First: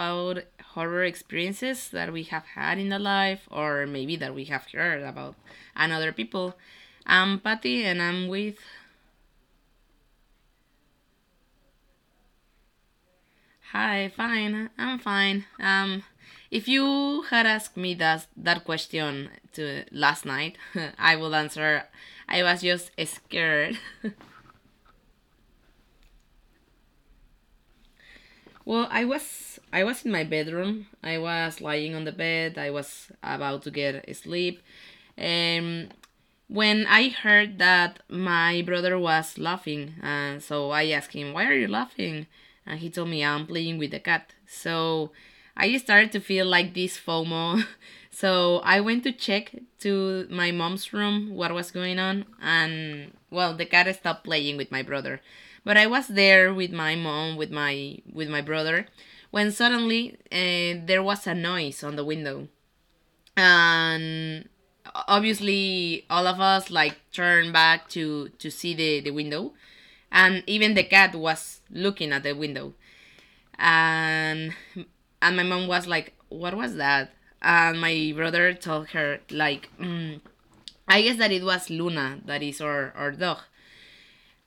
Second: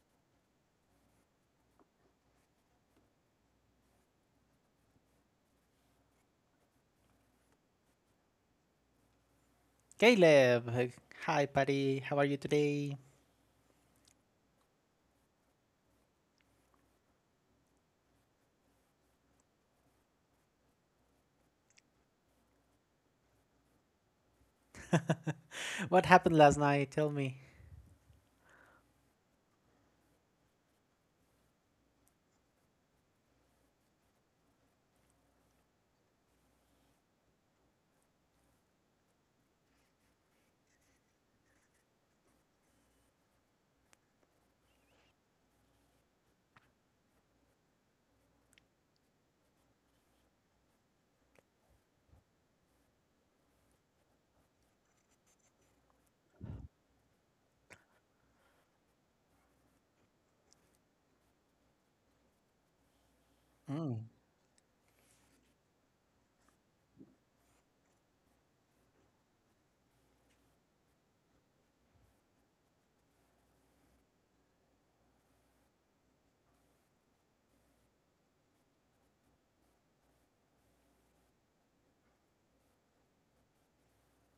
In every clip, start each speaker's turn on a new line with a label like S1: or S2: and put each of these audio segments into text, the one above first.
S1: about horror experiences that we have had in our life or maybe that we have heard about and other people. I'm Patty and I'm with
S2: Caleb, hi buddy, how are you today?
S1: hi, fine. I'm fine. If you had asked me that question to last night, I would answer I was just scared.
S2: What happened last night? Tell me.
S1: Well, I was in my bedroom. I was lying on the bed. I was about to get asleep. Um When I heard that, my brother was laughing, and so I asked him, why are you laughing? And he told me, I'm playing with the cat. So I started to feel like this FOMO. So I went to check to my mom's room what was going on, and well, the cat stopped playing with my brother. But I was there with my mom, with my brother, when suddenly there was a noise on the window,
S2: Mm.
S1: and obviously all of us like turned back to see the window, and even the cat was looking at the window. and and my mom was like, what was that? And my brother told her like, I guess that it was Luna, that is our dog.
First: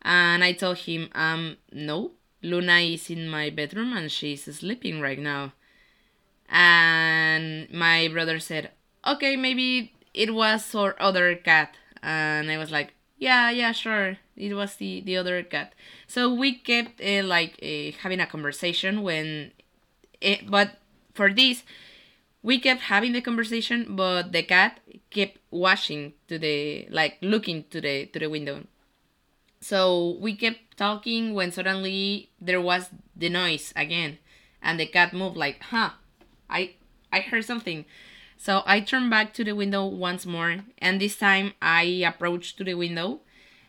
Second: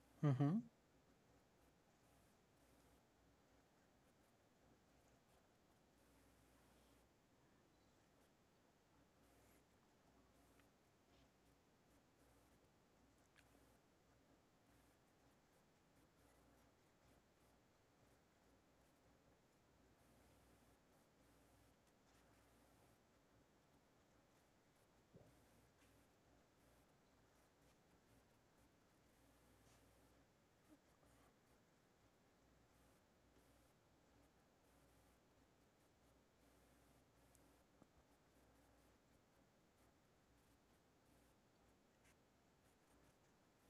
S1: And I
S2: Mm-hmm.
S1: told him, no, Luna is in my bedroom and she's sleeping right now. And my brother said, okay, maybe it was our other cat. And I was like, yeah, yeah, sure. It was the other cat. So we kept like having a conversation when, it, but for this, we kept having the conversation, but the cat kept watching to the, like looking to the window. So we kept talking when suddenly there was the noise again, and the cat moved like, huh, I, I heard something. So I turned back to the window once more, and this time I approached to the window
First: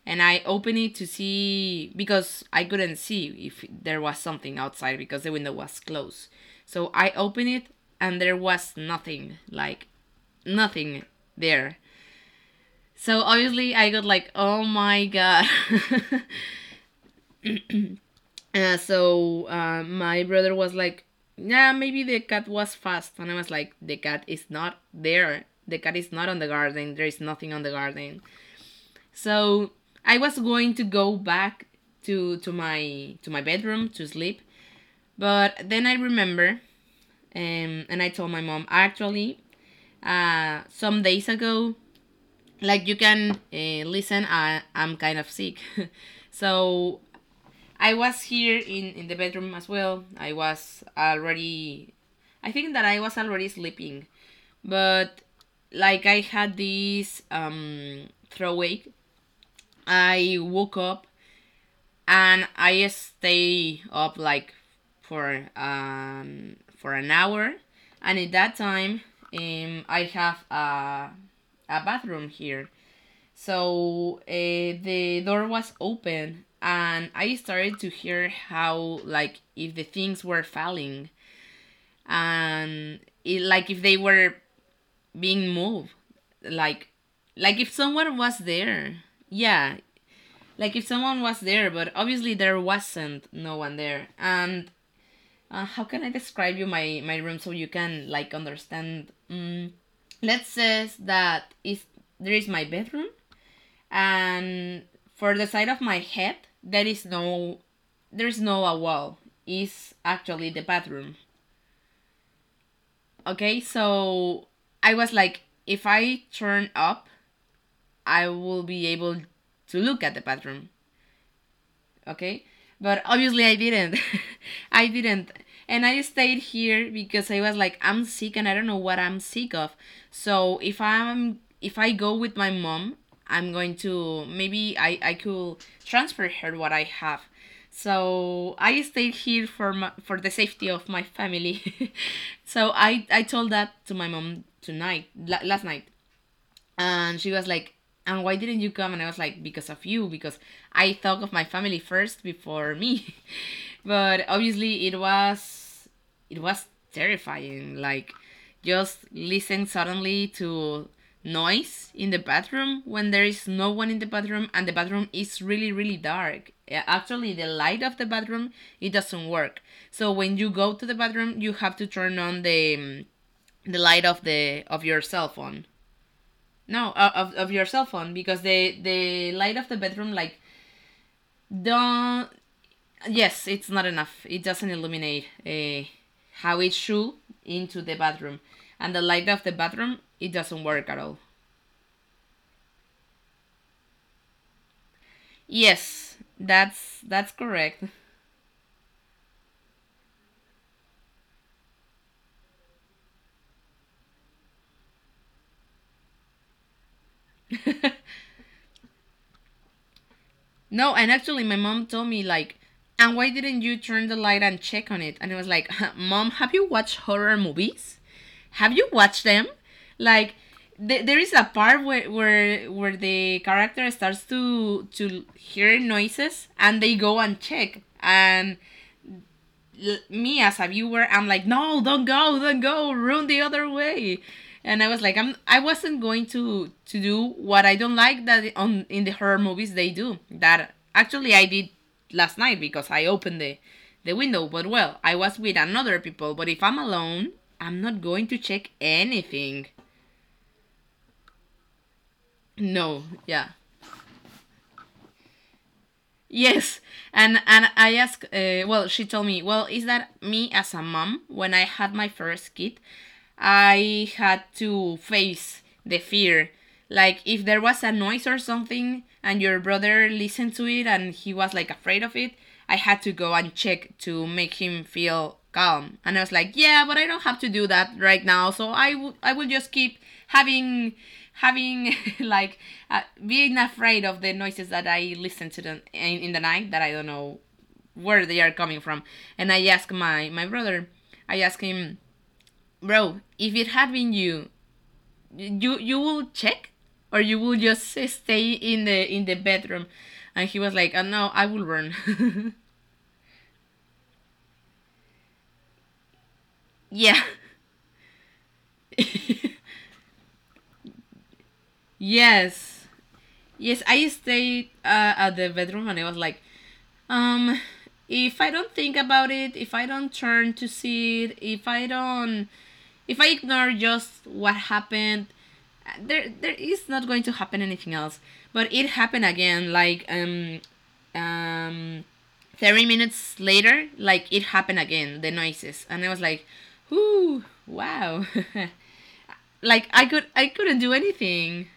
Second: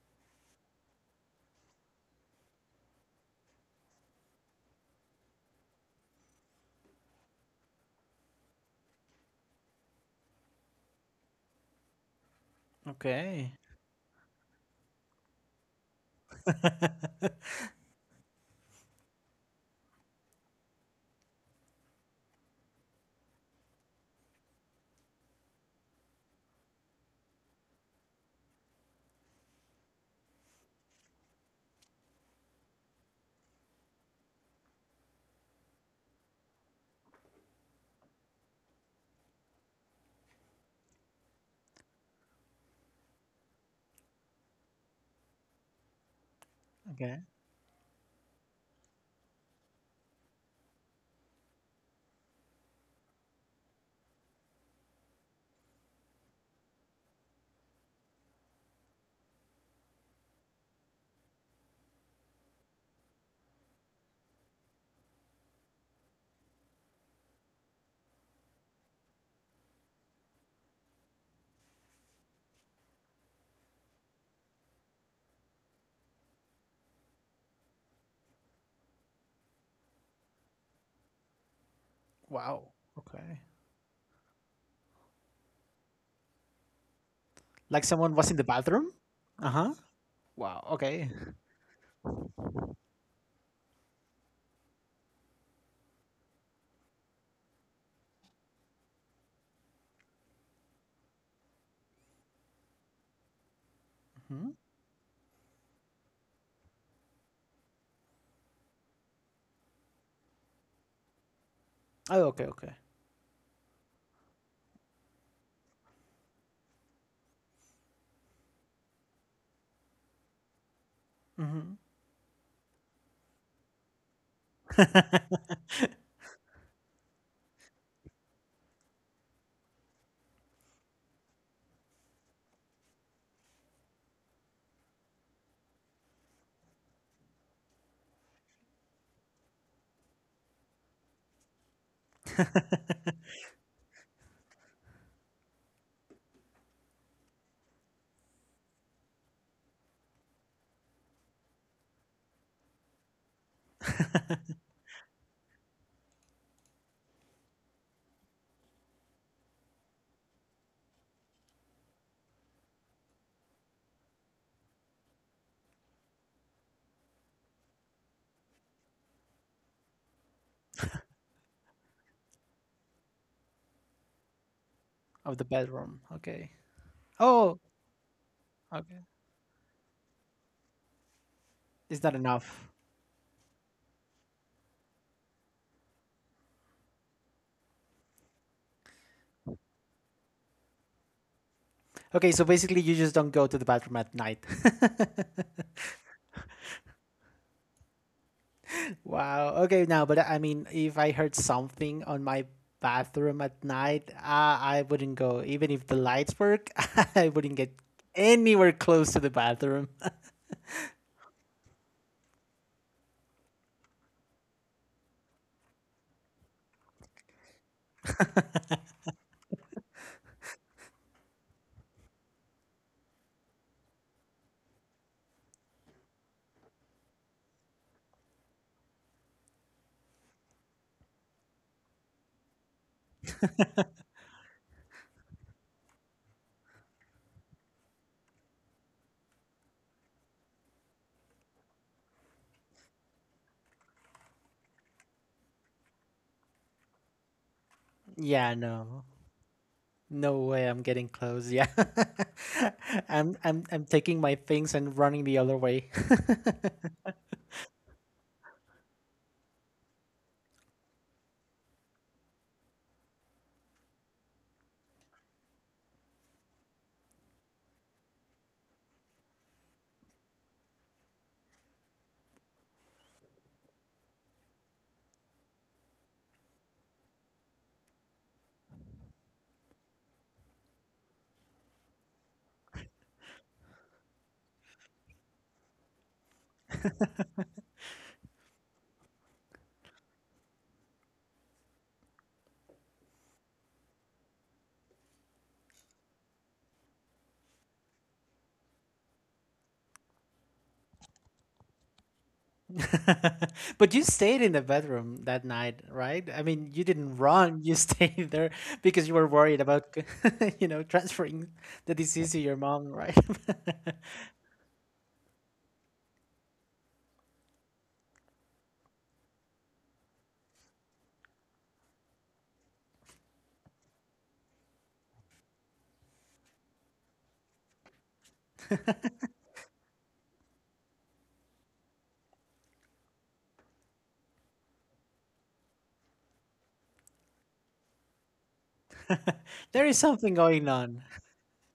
S1: and I opened it to see, because I couldn't see if there was something outside because the window was closed. So I opened it and there was nothing, like nothing there. So
S2: Okay.
S1: obviously I got like, oh my god. So my brother was like, "Yeah, maybe the cat was fast," and I was like, "The cat is not there. The cat is not on the garden. There is nothing on the garden." So I was going to go back to my bedroom to sleep, but then I remember, and I told my mom actually, some days ago, like you can listen, I'm kind of sick, so
S2: Okay.
S1: I was here in the bedroom as well. I was already I think that I was already sleeping, but like I had this throw wake. I woke up and I stay up like for an hour, and at that time I have a bathroom here, so the door was open, and I started to hear how, like if the things were falling
S2: Wow.
S1: and
S2: Okay.
S1: like if they were being moved, like like if
S2: Like someone
S1: someone
S2: was in
S1: was
S2: the bathroom?
S1: there.
S2: Uh-huh.
S1: Yeah,
S2: Wow.
S1: like if
S2: Okay.
S1: someone was there, but obviously there wasn't no one there. And how can I describe you my room so you can like understand? Let's say that is there is my bedroom,
S2: Hmm.
S1: and for the side of my head there is no, there's no a wall, is actually the bathroom.
S2: Oh, okay, okay.
S1: Okay, so I was like, if I turn up, I will be able to look at the bathroom.
S2: Mm-hmm.
S1: Okay, but obviously I didn't. I didn't. And I stayed here because I was like, I'm sick and I don't know what I'm sick of. So if I'm if I go with my mom, I'm going to, maybe I could transfer her what I have. So I stayed here for for the safety of my family. So I told that to my mom tonight, last night, and she was like, and why didn't you come? And I was like, because of you, because I thought of my family first before me. But obviously it was, it was terrifying, like just listen suddenly to noise in the bathroom when there is no one in the bathroom, and the bathroom is really really dark. Actually the light of the bathroom, it doesn't work, so when you go to the bathroom you have to turn on the light of the of your cell
S2: Of the
S1: phone.
S2: bedroom. Okay.
S1: No, of
S2: Oh,
S1: your cell phone, because the
S2: okay.
S1: the light of the bedroom like
S2: It's not
S1: don't,
S2: enough.
S1: yes, it's not enough. It doesn't illuminate how it should into the bathroom. And the light of the bathroom, it doesn't work at all.
S2: Okay, so basically you just don't go to the bathroom at night.
S1: Yes, that's correct.
S2: Wow. Okay, now, but I mean, if I heard something on my bathroom at night, I wouldn't go. Even if the lights work, I wouldn't get anywhere close to the bathroom.
S1: No, and actually, my mom told me like, and why didn't you turn the light and check on it? And I was like, Mom, have you watched horror movies? Have you watched them? Like, there is a part where, where the character starts to hear noises, and they go and check, and me as a viewer, I'm like, no, don't go, run the other way. And I was like, I wasn't going to do what I don't like, that on in the horror movies they do. That actually I did last night, because I opened the window. But well, I was with another people. But if I'm alone, I'm not going to
S2: Yeah,
S1: check
S2: no.
S1: anything.
S2: No way I'm getting close. Yeah.
S1: No,
S2: I'm
S1: yeah.
S2: I'm I'm taking my things and running the other way.
S1: Yes, and I asked. Well, she told me, well, is that me as a mom? When I had my first kid, I had to face the fear. Like if there was a noise or something, and your brother listened to it, and he was like afraid of it, I had to go and check to make him feel calm. And I was like, yeah, but I don't have to do that right now. So I will just keep having having like being afraid of the noises that I listen to them in the night, that I don't know where they are coming from. And I ask my brother, I ask him, bro, if it had been you, you will check, or you will just stay in the bedroom. And he was like, oh, no, I will run.
S2: But you stayed in the bedroom that night, right? I mean, you didn't
S1: yeah.
S2: run. You stayed there because you were worried about, transferring the disease to your
S1: yes.
S2: mom, right?
S1: Yes, I stayed at the bedroom and I was like, Um, if I don't think about it, if I don't turn to see it, if I ignore just what happened, there is not going to happen anything else. But it happened again, like um, 30 minutes later, like it happened again, the noises, and I was like, "Whoo, wow!" like
S2: There is something
S1: I
S2: going
S1: couldn't do
S2: on.
S1: anything.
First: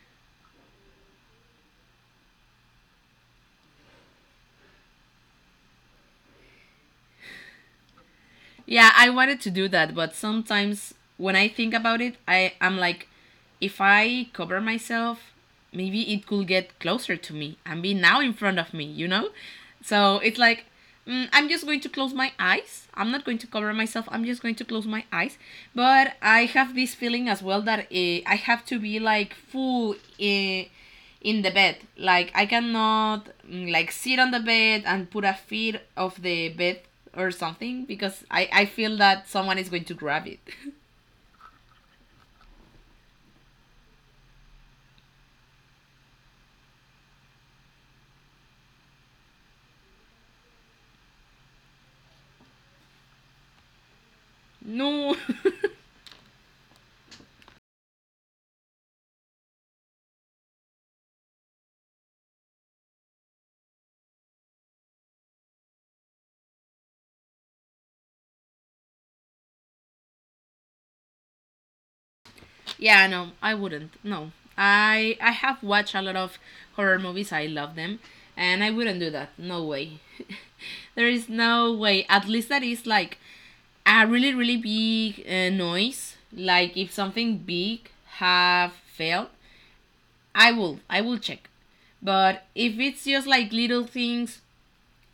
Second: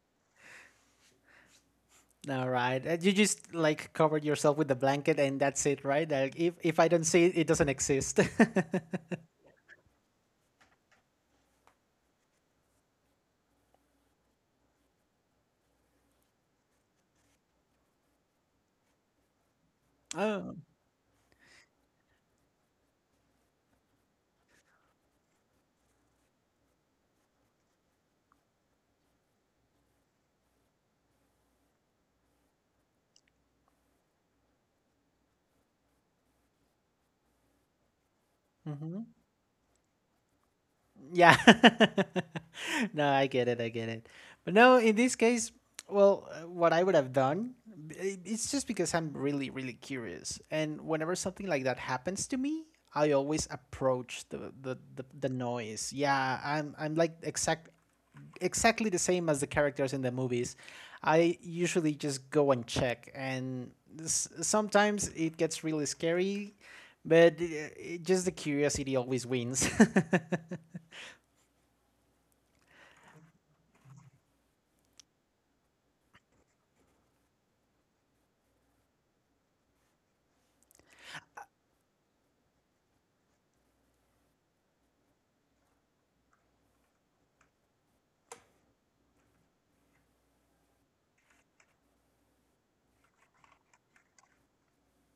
S2: All right. You just like covered yourself with the blanket and that's it, right? Like if I don't see it, it doesn't exist.
S1: Yeah, I wanted to do that, but sometimes when I think about it, I am like, if I cover myself, maybe it could get closer to me and be now in front of me, you know? So it's
S2: Oh.
S1: like, I'm just going to close my eyes. I'm not going to cover myself. I'm just going to close my eyes. But I have this feeling as well that I have to be like full. In the bed. Like I cannot like sit on the bed and put a feet of the bed or something because I feel
S2: Mm-hmm.
S1: that someone is going to grab it.
S2: Yeah. No, I get it. I get it. But no, in this case, well, what I would have done, b- I- it's just because I'm really, really curious. And whenever something like that happens to me, I always approach the, the, the,
S1: no.
S2: the noise. Yeah, I'm like exact, exactly the same as the characters in the movies. I usually just go and check, and s- sometimes it gets really scary, but just the curiosity always wins.
S1: yeah, no, I wouldn't. No. I have watched a lot of horror movies. I love them, and I wouldn't do that. No way. there is no way. At least that is like a really really big noise, like if something big have fell, I will. I will check. But if it's just like little things,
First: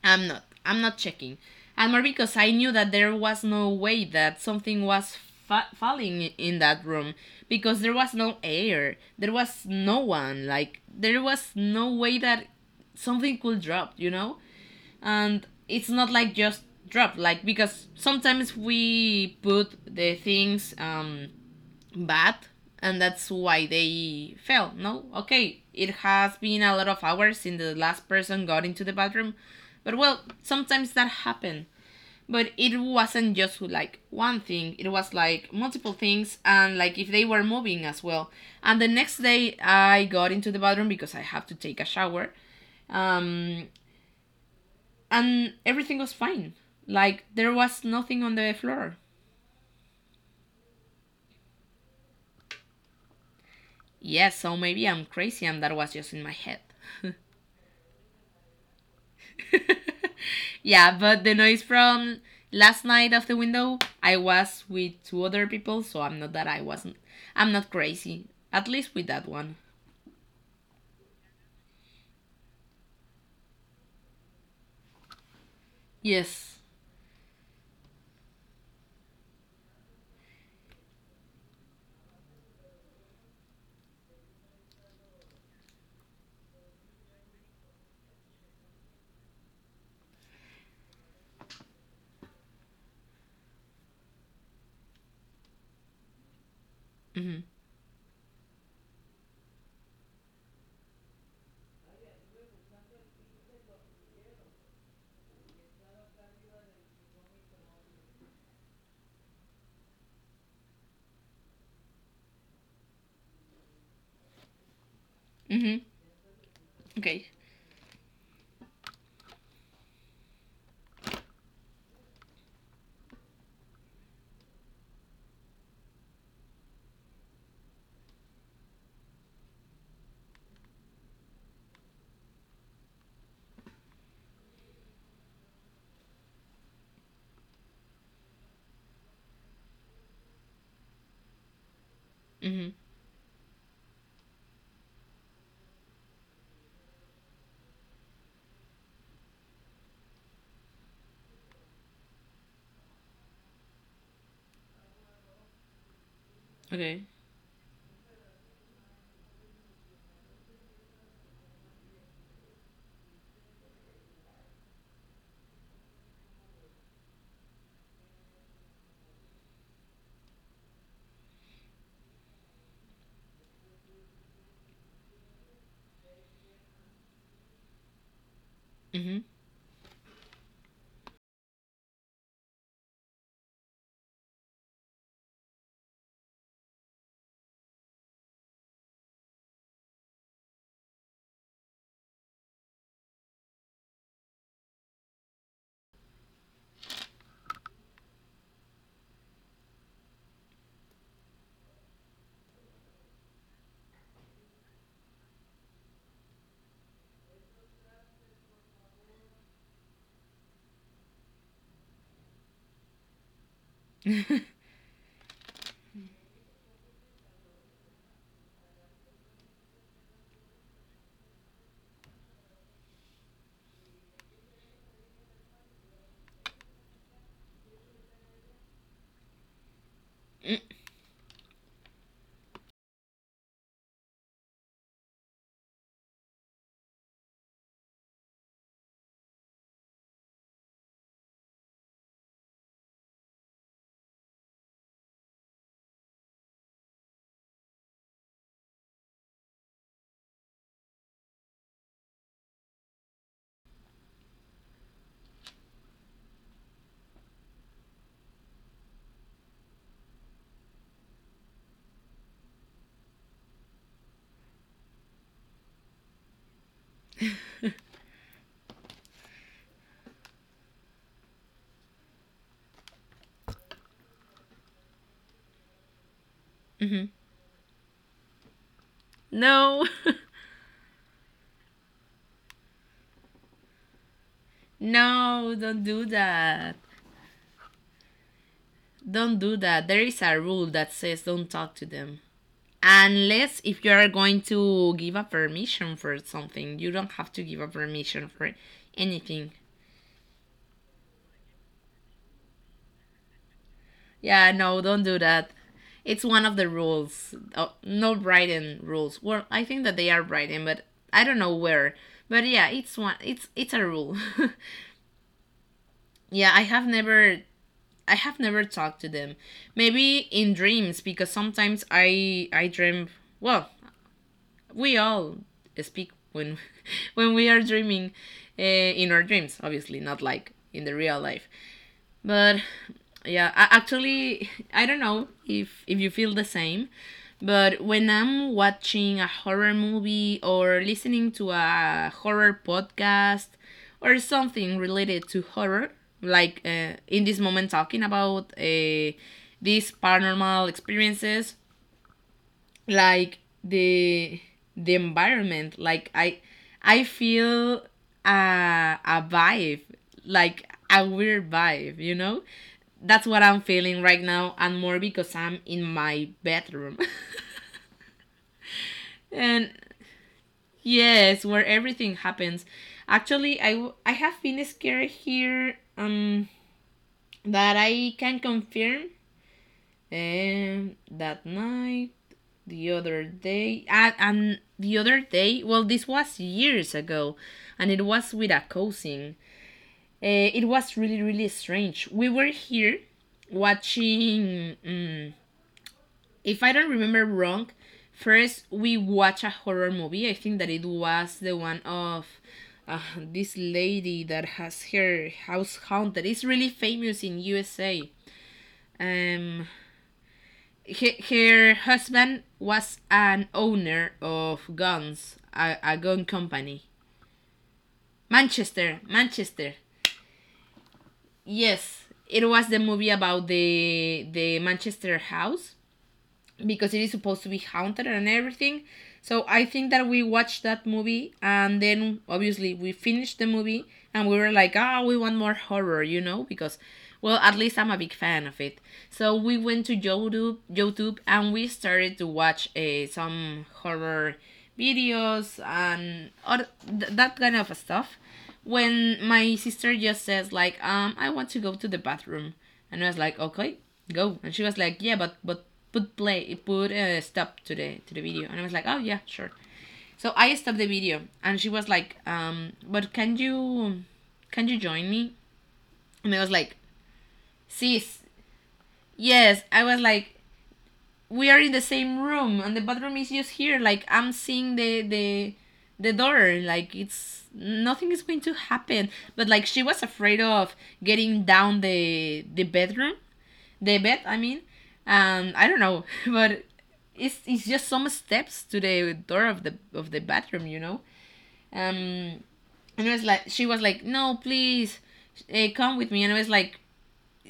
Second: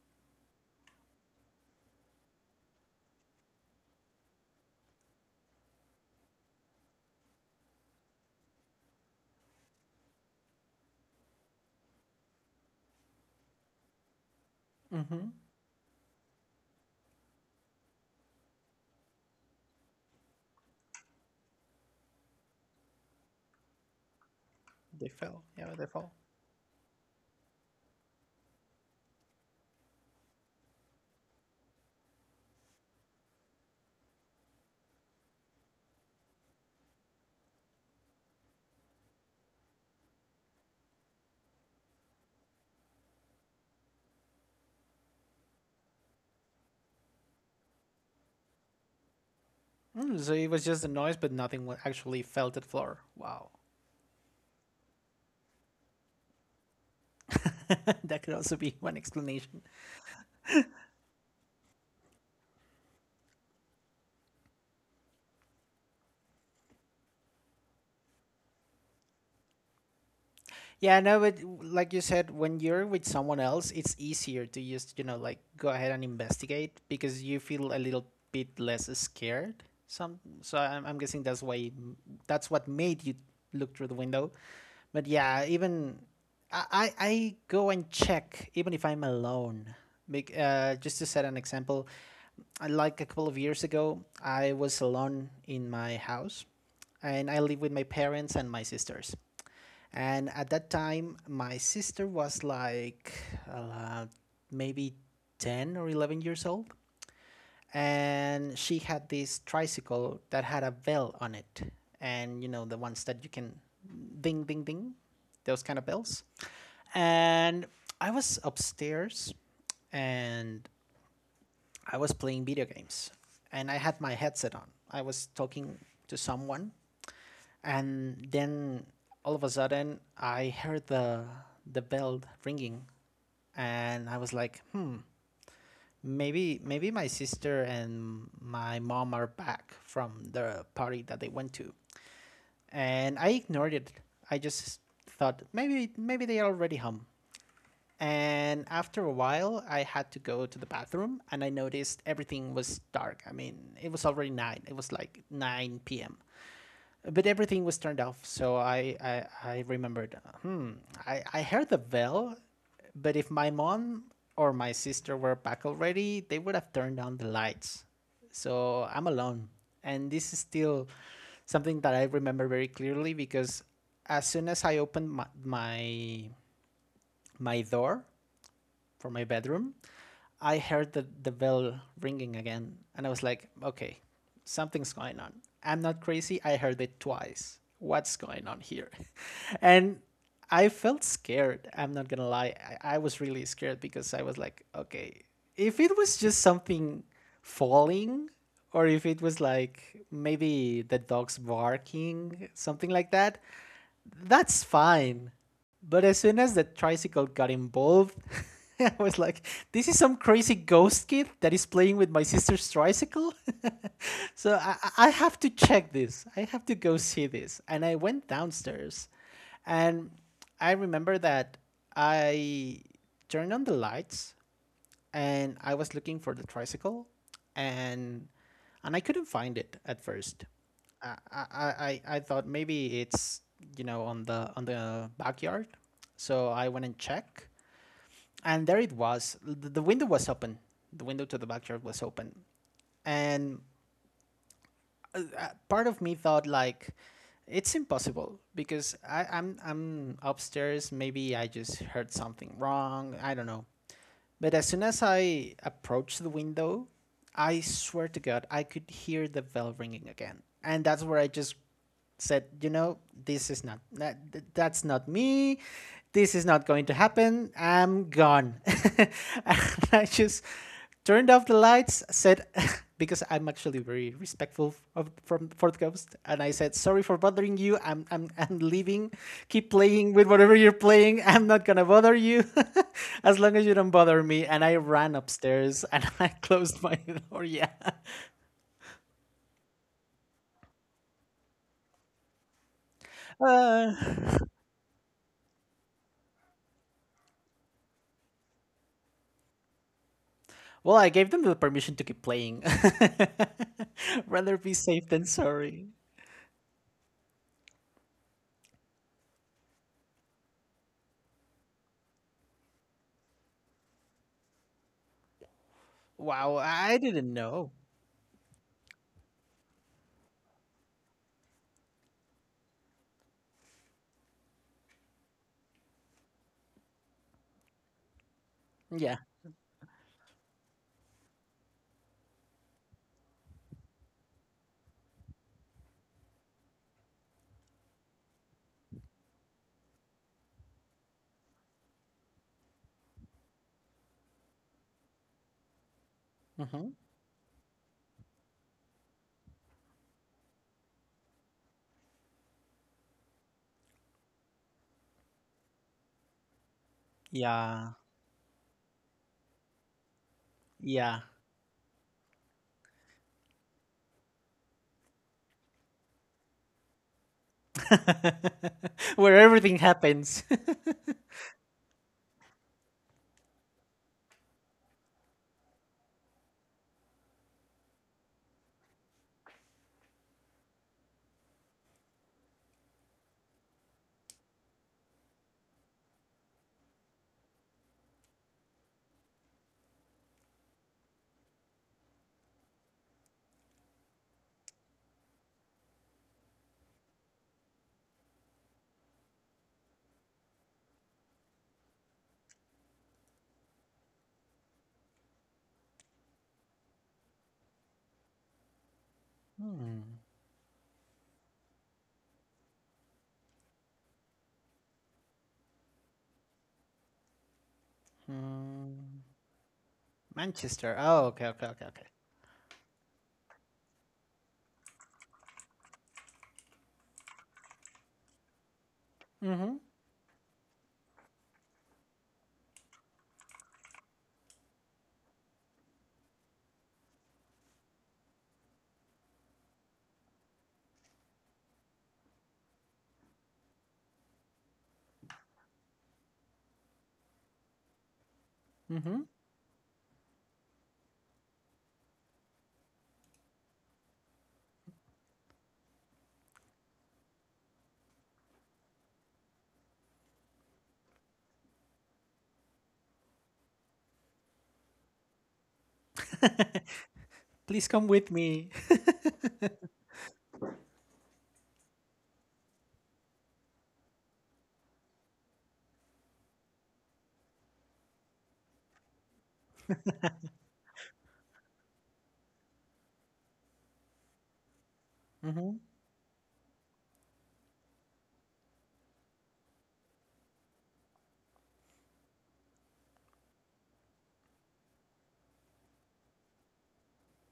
S1: I'm not. I'm not checking. And more because I knew that there was no way that something was falling in that room, because there was no air. There was no one. Like there was no way that something could drop. You know,
S2: Mm-hmm.
S1: and it's not like just drop. Like because sometimes we put the things bad, and that's why they fell. No,
S2: They fell.
S1: okay,
S2: Yeah, they
S1: it
S2: fall.
S1: has been a lot of hours since the last person got into the bathroom, but well, sometimes that happens. But it wasn't just like one thing, it was like multiple things, and like if they were moving as well. And the next day I got into the bathroom because I have to take a shower, um, and everything was fine, like there was nothing on the floor.
S2: Mm, so it was just a noise, but nothing wa- actually fell to the floor. Wow.
S1: Yes, yeah, so maybe I'm crazy and that was just in my head.
S2: That could also be one explanation.
S1: yeah, but the noise from last night of the window, I was with two other people, so I wasn't. I'm not crazy. At least with that one.
S2: Yeah, no, but like you said, when you're with someone else, it's easier to just, you know, like go ahead and
S1: Yes.
S2: investigate because you feel a little bit less scared. Some, so I'm guessing that's why, it m- that's what made you look through the window. But yeah, even I go and check even if I'm alone. Bec- just to set an example, I- like a couple of years ago, I was alone in my house, and
S1: Mhm.
S2: I live with my parents and my sisters. And at that time, my sister was like uh, maybe 10 or 11 years old. And she had this tricycle that had a bell on it. And you know, the ones that you can ding, ding, ding, those kind
S1: Mhm.
S2: of bells.
S1: Okay.
S2: And I was upstairs and I was playing video games. And I had my headset on. I was talking to someone and then all of a sudden, I heard the bell ringing, and I was like, hmm, maybe my sister and my mom are back from the party that they went to.
S1: Mhm.
S2: And I ignored it. I just thought maybe they are already home. And after a while, I had to go to the bathroom, and I noticed everything was dark. I mean, it was already nine. It was like nine p.m.,
S1: Okay.
S2: but everything was turned off. So I remembered. Hmm. I heard the bell, but if my mom or my sister were back already, they would have turned on the lights. So I'm alone, and this is still something that I remember very clearly because as soon as I opened my door for
S1: Mhm.
S2: my bedroom, I heard the bell ringing again, and I was like, okay, something's going on. I'm not crazy. I heard it twice. What's going on here? And I felt scared. I'm not gonna lie. I was really scared because I was like, okay, if it was just something falling, or if it was like maybe the dog's barking, something like that, that's fine. But as soon as the tricycle got involved, I was like, this is some crazy ghost kid that is playing with my sister's tricycle. So have to check this. I have to go see this. And I went downstairs and I remember that I turned on the lights and I was looking for the tricycle, and I couldn't find it at first. I thought maybe it's you know on the backyard, so I went and checked, and there it was. The window was open. The window to the backyard was open, and part of me thought like, it's impossible because I'm upstairs. Maybe I just heard something wrong. I don't know, but as soon as I approached the window, I swear to God, I could hear the bell ringing again. And that's where I just said, you know, this is not, that, that's not me. This is not going to happen. I'm gone. And I just turned off the lights, said, because I'm actually very respectful of from Fort Coast, and I said, sorry for bothering you. I'm leaving. Keep
S1: No.
S2: playing with whatever you're playing. I'm not gonna bother you. As long as you don't bother me. And I ran
S1: No, Don't
S2: upstairs and
S1: do
S2: I
S1: that.
S2: closed my door. Yeah.
S1: Don't do that. There is a rule that says don't talk to them. Unless if you
S2: Uh,
S1: are going to give a permission for something, you don't have to give a permission for anything.
S2: well, I gave them the permission to keep playing.
S1: Yeah,
S2: Rather be
S1: no, don't
S2: safe
S1: do
S2: than
S1: that.
S2: sorry.
S1: It's one of the rules. Oh, no writing rules. Well, I think that they are writing, but I don't know where. But yeah, it's one. It's a rule. yeah,
S2: Wow.
S1: I have
S2: I didn't
S1: never.
S2: know.
S1: I have never talked to them. Maybe in dreams because sometimes I dream. Well, we all speak when when we are dreaming in
S2: Yeah.
S1: our dreams. Obviously, not like in the real life. But yeah, I actually I don't know if you feel the same, but when I'm watching a horror movie or listening to a horror podcast or something related to horror, like
S2: Hmm.
S1: in this moment talking about these paranormal experiences, like the the environment, like I feel
S2: Yeah.
S1: a vibe, like a
S2: Yeah.
S1: weird vibe, you know that's what I'm feeling right now, and more because I'm in my bedroom.
S2: Where
S1: and
S2: everything happens.
S1: yes, where everything happens. Actually, I have been scared here, that I can confirm. That night, the other day and the other day, well this was years ago, and it was with a cousin. It was really really strange. We were here watching if I don't remember wrong, first we watched a horror movie. I think that it was the one of this lady that has her house haunted. It's really famous in USA. um Her husband was an owner of guns, a gun company. Manchester, Manchester.
S2: Manchester. Oh, okay. Okay. Okay.
S1: Yes,
S2: Okay.
S1: it was the movie about the Manchester house, because it is supposed to be haunted and everything. So I think that we watched that movie, and then obviously we finished the movie, and we were like, ah, we want more horror, you know, because well, at least I'm a big fan of it. So we went to YouTube, and we started to watch some horror videos and other, that kind of stuff. When my sister just says like, I want to go to the bathroom. And I was like, okay, go. And she was like, yeah, but put play, put a stop to the video. And I was like, oh yeah, sure. So I stopped the video, and she was like, but can you join me? And I was like,
S2: Please come
S1: sis,
S2: with me.
S1: yes. I was like, we are in the same room, and the bathroom is just here. Like I'm seeing the the door, like it's nothing is going to happen, but like she was afraid of getting down the bedroom, the bed I mean. And I
S2: Hmm.
S1: don't know, but it's just some steps to the door of the bathroom, you know. um and it was like she was like, no please, come with me. And I was like,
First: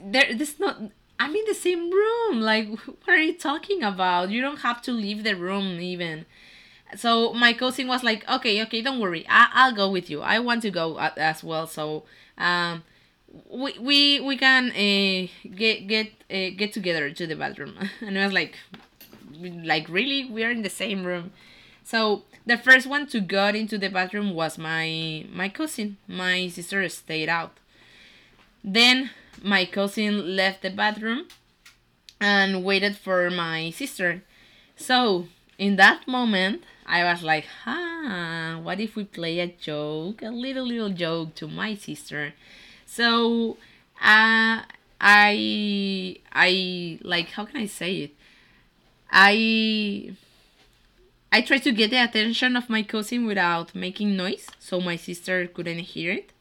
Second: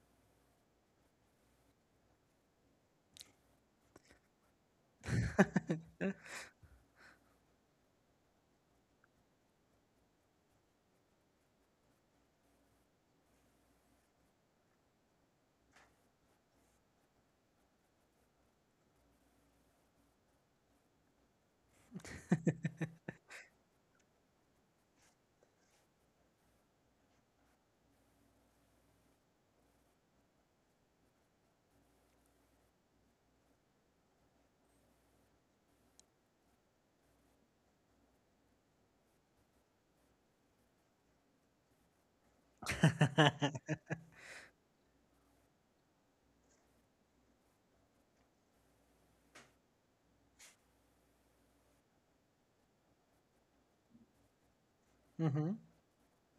S1: there this not, I'm in the same room, like what are you talking about, you don't have to leave the room even. So my cousin was like, okay okay don't worry, I'll go with you, I want to go as well, so um we can get together to the bathroom. and I was like really, we are in the same room. So the first one to got into the bathroom was my cousin. My sister stayed out, then my cousin left the bathroom and waited for my sister. So in that moment, I was like, huh, what if we play a joke, a little, little joke to my sister? So uh, like, how can I say it? I, I tried to get the attention of my cousin without making noise, so my sister couldn't hear it.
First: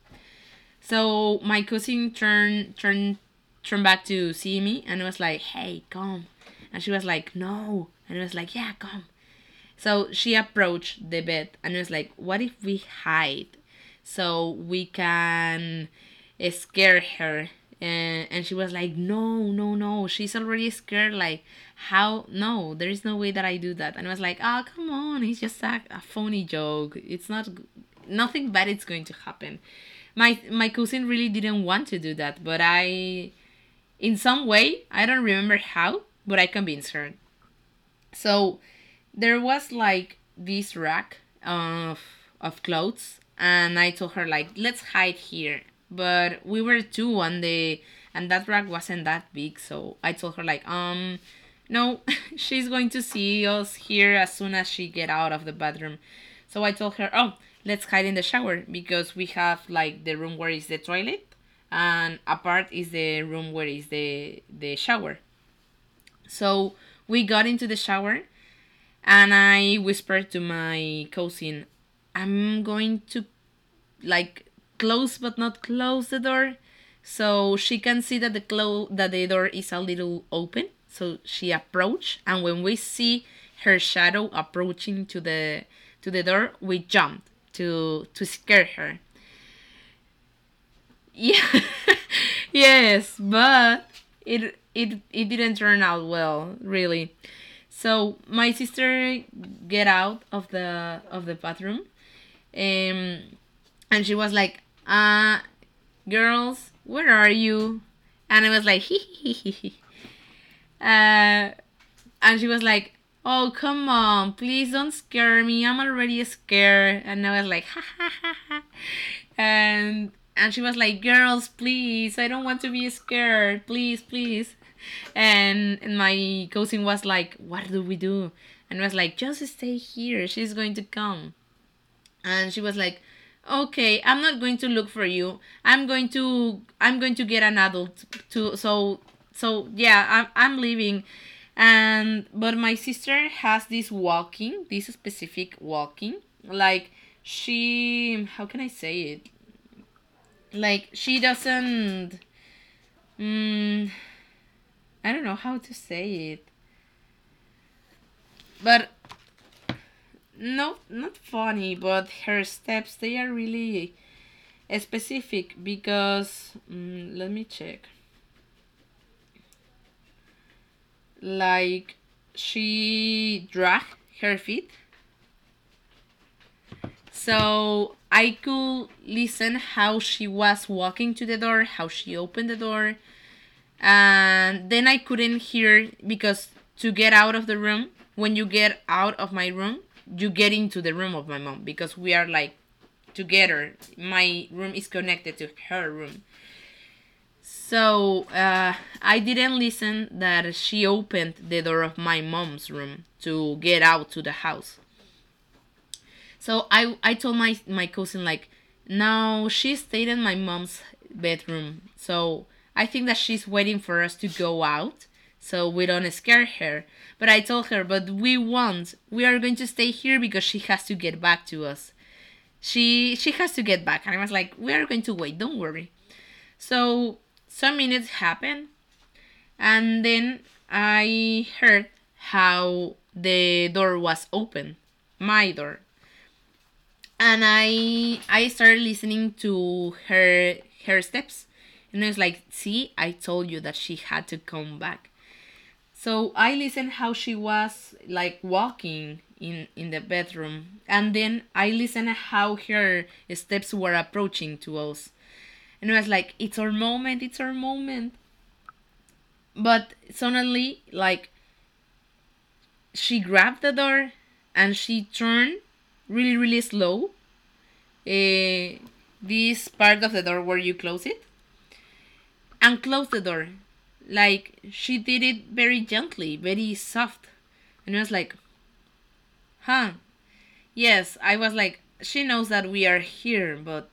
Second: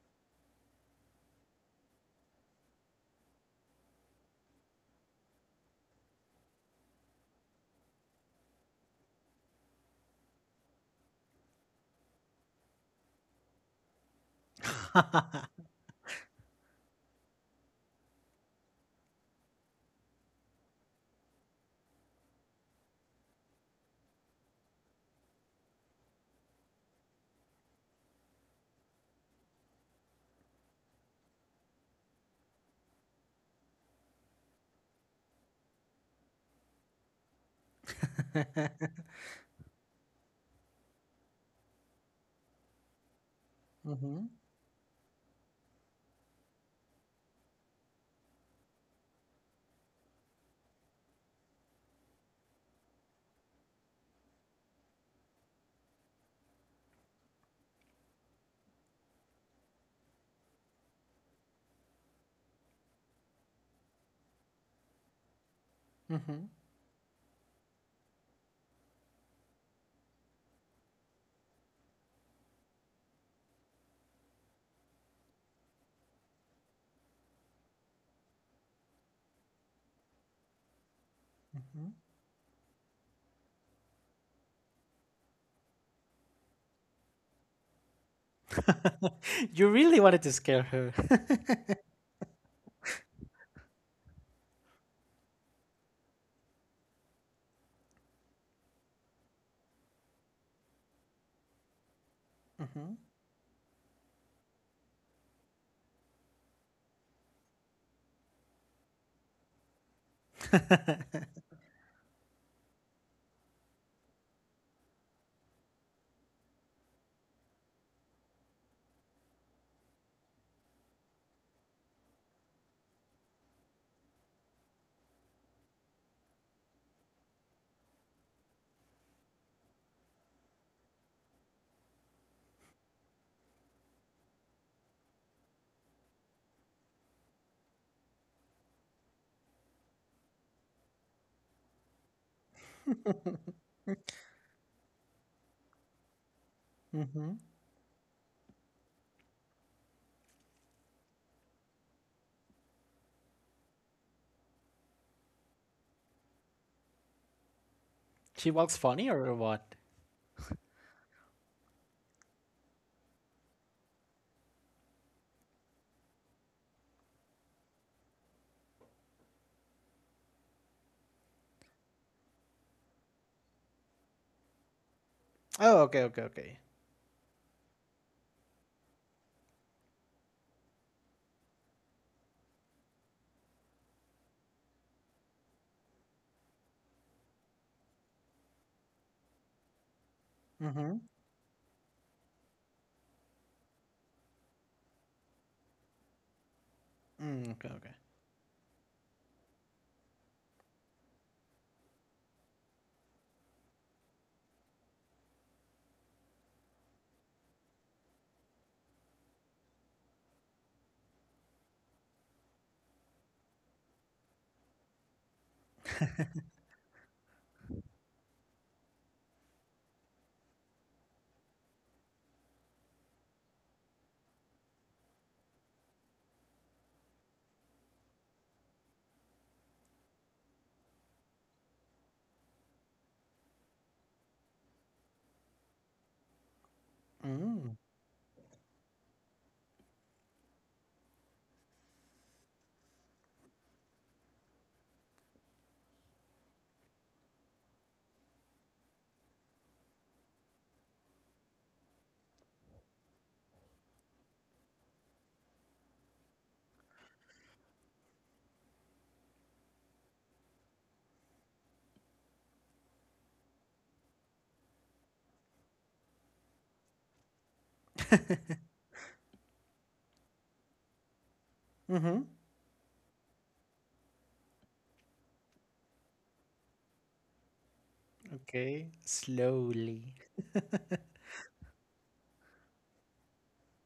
S1: So my cousin turned back to see me and was like, hey, come. And she was like, no. And I was like, yeah, come. So she approached the bed and was like, what if we hide so we can scare her? And she was like, no, no, no, she's already scared. Like, how? No, there is no way that I do that. And I was like, oh, come on, it's just a phony joke. It's not, nothing bad is going to happen. My cousin really didn't want to do that, but I, in some way, I don't remember how, but I convinced her. So there was like this rack of clothes, and I told her
S2: Hmm.
S1: like, let's hide here. But we were two on the, and that rack wasn't that big, so I told her like, no, she's going to see us here as soon as she get out of the bathroom. So I told her, "Oh, let's hide in the shower, because we have like the room where is the toilet, and apart is the room where is the shower."
S2: Hmm.
S1: So we got into the shower, and I whispered to my cousin, I'm going to, like, close but not close the door, so she can see that that the door is a little open. So she approached, and when we see her shadow approaching to the door, we jumped to scare her.
S2: You really wanted to scare her.
S1: Yeah. yes, but it didn't turn out well, really. So my sister get out of the bathroom,
S2: Hmm.
S1: um, and she was like, girls, where are you?" And I was like, "Hee hee hee hee." Uh, and she was like, "Oh come on, please don't scare me. I'm already scared." And I was like, "Ha ha ha ha," and she was like, "Girls, please, I don't want to be scared. Please, please." And my cousin was like, "What do we do?" And I was like, "Just stay here, she's going to come." And she was like, okay, I'm not going to look for you. I'm going to get an adult to, so so yeah, I'm leaving. And But my sister has this walking, this specific walking. Like, she, how can I say it? Like she doesn't, mm, I don't know how to say it,
S2: She walks
S1: but
S2: funny or what?
S1: no, not funny, but her steps, they are really specific because, let me check, like she dragged her feet.
S2: Oh, okay. Okay. Okay.
S1: So I could listen how she was walking to the door, how she opened the door, and then I couldn't hear because to get out of the room, when you get out of my room, you get into the
S2: Hmm.
S1: room of my mom, because we are like together. My room is connected to her room.
S2: Mm, okay, okay.
S1: So I didn't listen that she opened the door of my mom's room to get out to the house. So I told my cousin like, no, she stayed in my mom's bedroom. So I think that she's waiting for us to go out, so we don't scare her. But I told her, but we won't, we are going to stay here because she has to get back to us. She has to get back. And I was like, we are going to wait, don't worry. So some minutes happened, and then I heard how the door was open, my door, and
S2: Mm,
S1: I started listening to her her steps, and I was like, see, I told you that she had to come back. So I listened how she was like walking in the bedroom, and then I listened how her steps were approaching to us, and I was like, it's our moment, it's our moment. But suddenly, like, she grabbed the door and she turned really really slow, uh, this part of the door where you close it,
S2: mm-hmm.
S1: and closed the door. Like, she did it very gently, very soft, and I was like,
S2: Okay,
S1: huh.
S2: slowly.
S1: Yes, I was like, she knows that we are here, but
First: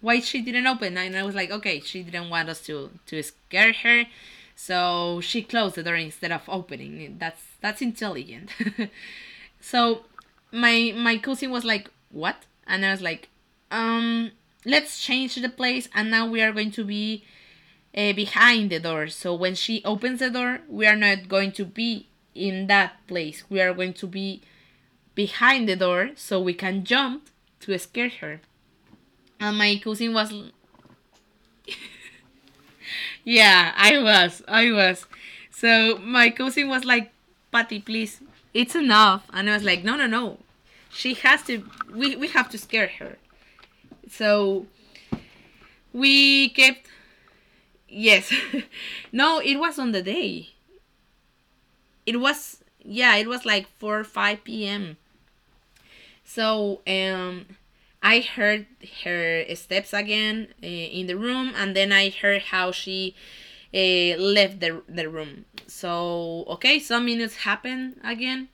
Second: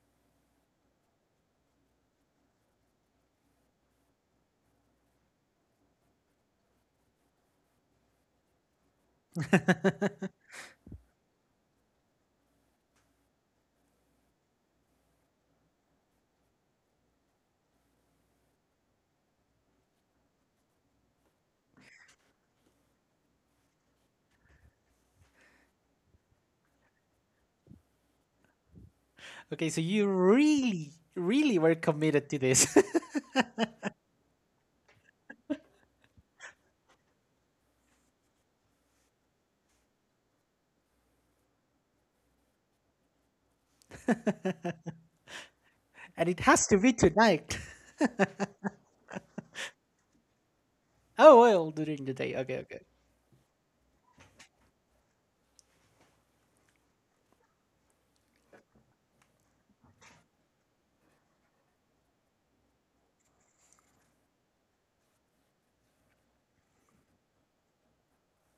S1: why she didn't open? And I was like, okay, she didn't want us to scare her, so she closed the door instead of opening. That's intelligent. So my cousin was like, "What?" And I was like, "Um, let's change the place, and now we are going to be behind the door. So when she opens the door, we are not going to be in that place, we are going to be behind the door, so we can jump to scare her." And
S2: Okay,
S1: my
S2: so you
S1: cousin was,
S2: really, really were committed to this.
S1: "Yeah, I was, I was." So my cousin was like, "Patty, please, it's enough." And I was like, "No, no, no." She has to. We have to scare her. So
S2: And it
S1: we
S2: has to
S1: kept
S2: be tonight.
S1: yes. no, it was on the day.
S2: Oh, well, during the
S1: It
S2: day. Okay,
S1: was
S2: okay.
S1: yeah, it was like 4 or 5 p.m. So I heard her steps again in the room, and then I heard how she left the room. So, okay, some minutes happen again,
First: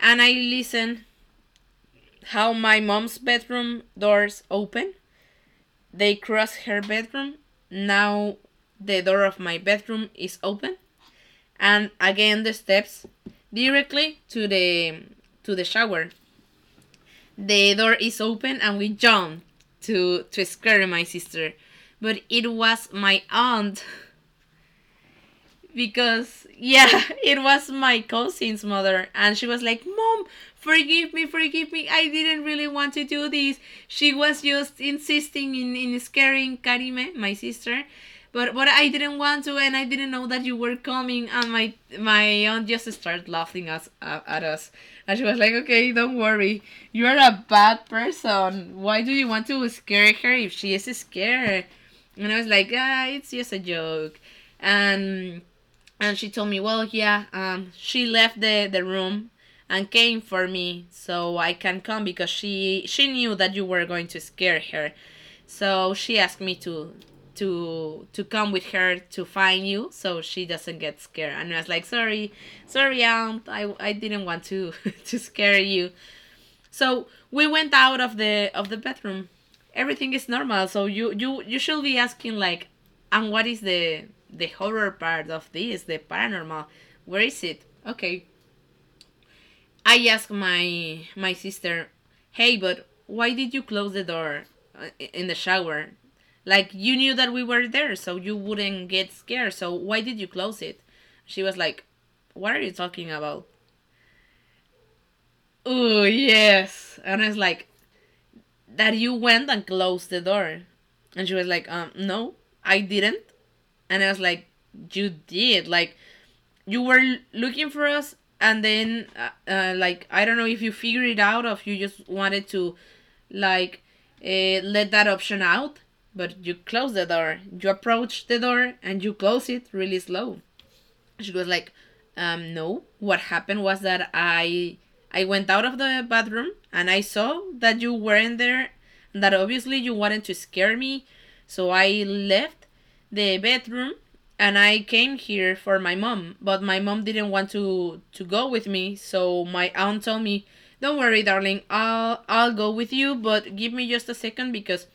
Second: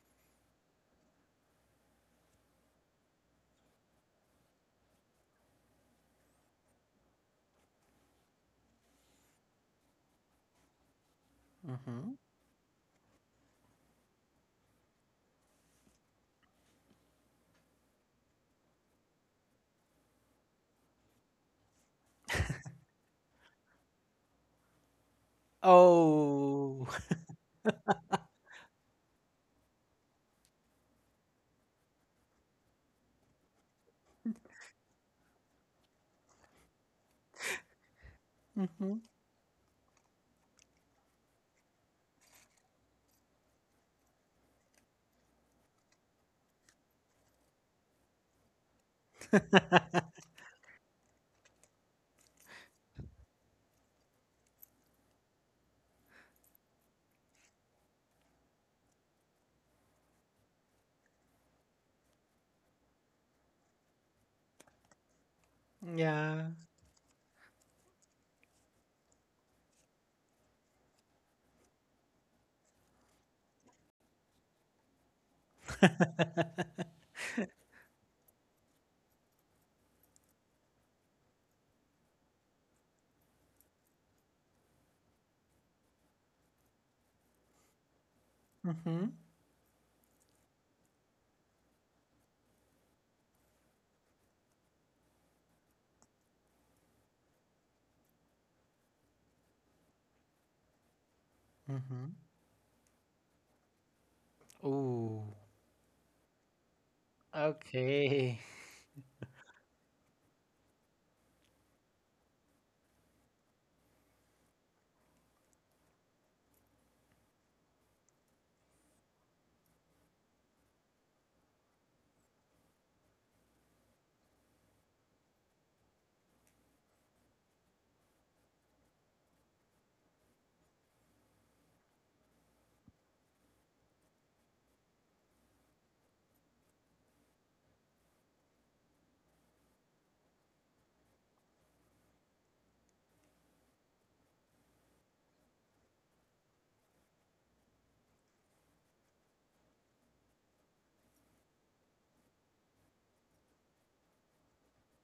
S1: and I listen how my mom's bedroom doors open. They cross her bedroom. Now the door of my bedroom is open, and again the steps directly to the shower. The door is open, and we jump to scare my sister, but it was my aunt. Because
S2: Oh,
S1: yeah, it was my cousin's mother, and she was like, "Mom, forgive me, forgive me, I didn't really want to do this. She was just insisting in, scaring Karime, my sister, but I didn't want to, and I didn't know that you were coming." And my aunt just started laughing us, at us, and she was like, "Okay, don't worry, you're a bad person, why do you want to scare her if she is scared?" And I was like, "Ah, it's just a joke." And and she told me, well, yeah, she left the room and came for me so I can come, because she knew that you were going to scare her. So she asked
S2: yeah.
S1: me to to come with her to find you so she doesn't get scared. And I was like, "Sorry, sorry, aunt, I didn't want to to scare you." So we went out of the bedroom. Everything is normal. So you should be asking like, "And what is the horror part of this? The paranormal? Where is it?" Okay.
S2: Mm-hmm.
S1: I asked my sister, "Hey, but why did you close the door in the shower? Like, you knew that we were there, so you wouldn't get scared. So why did you close it?" She was like, "What are you talking about?"
S2: Oh,
S1: Oh yes, and I was like,
S2: okay.
S1: "That you went and closed the door." And she was like, "No, I didn't." And I was like, "You did. Like, you were looking for us, and then, like, I don't know if you figured it out or if you just wanted to, like, let that option out, but you closed the door. You approached the door and you closed it really slow." She was like, "No, what happened was that I went out of the bathroom and I saw that you weren't there, and that obviously you wanted to scare me, so I left the bedroom, and I came here for my mom, but my mom didn't want to go with me. So my aunt told me, 'Don't worry, darling, I'll go with you, but give me just a second, because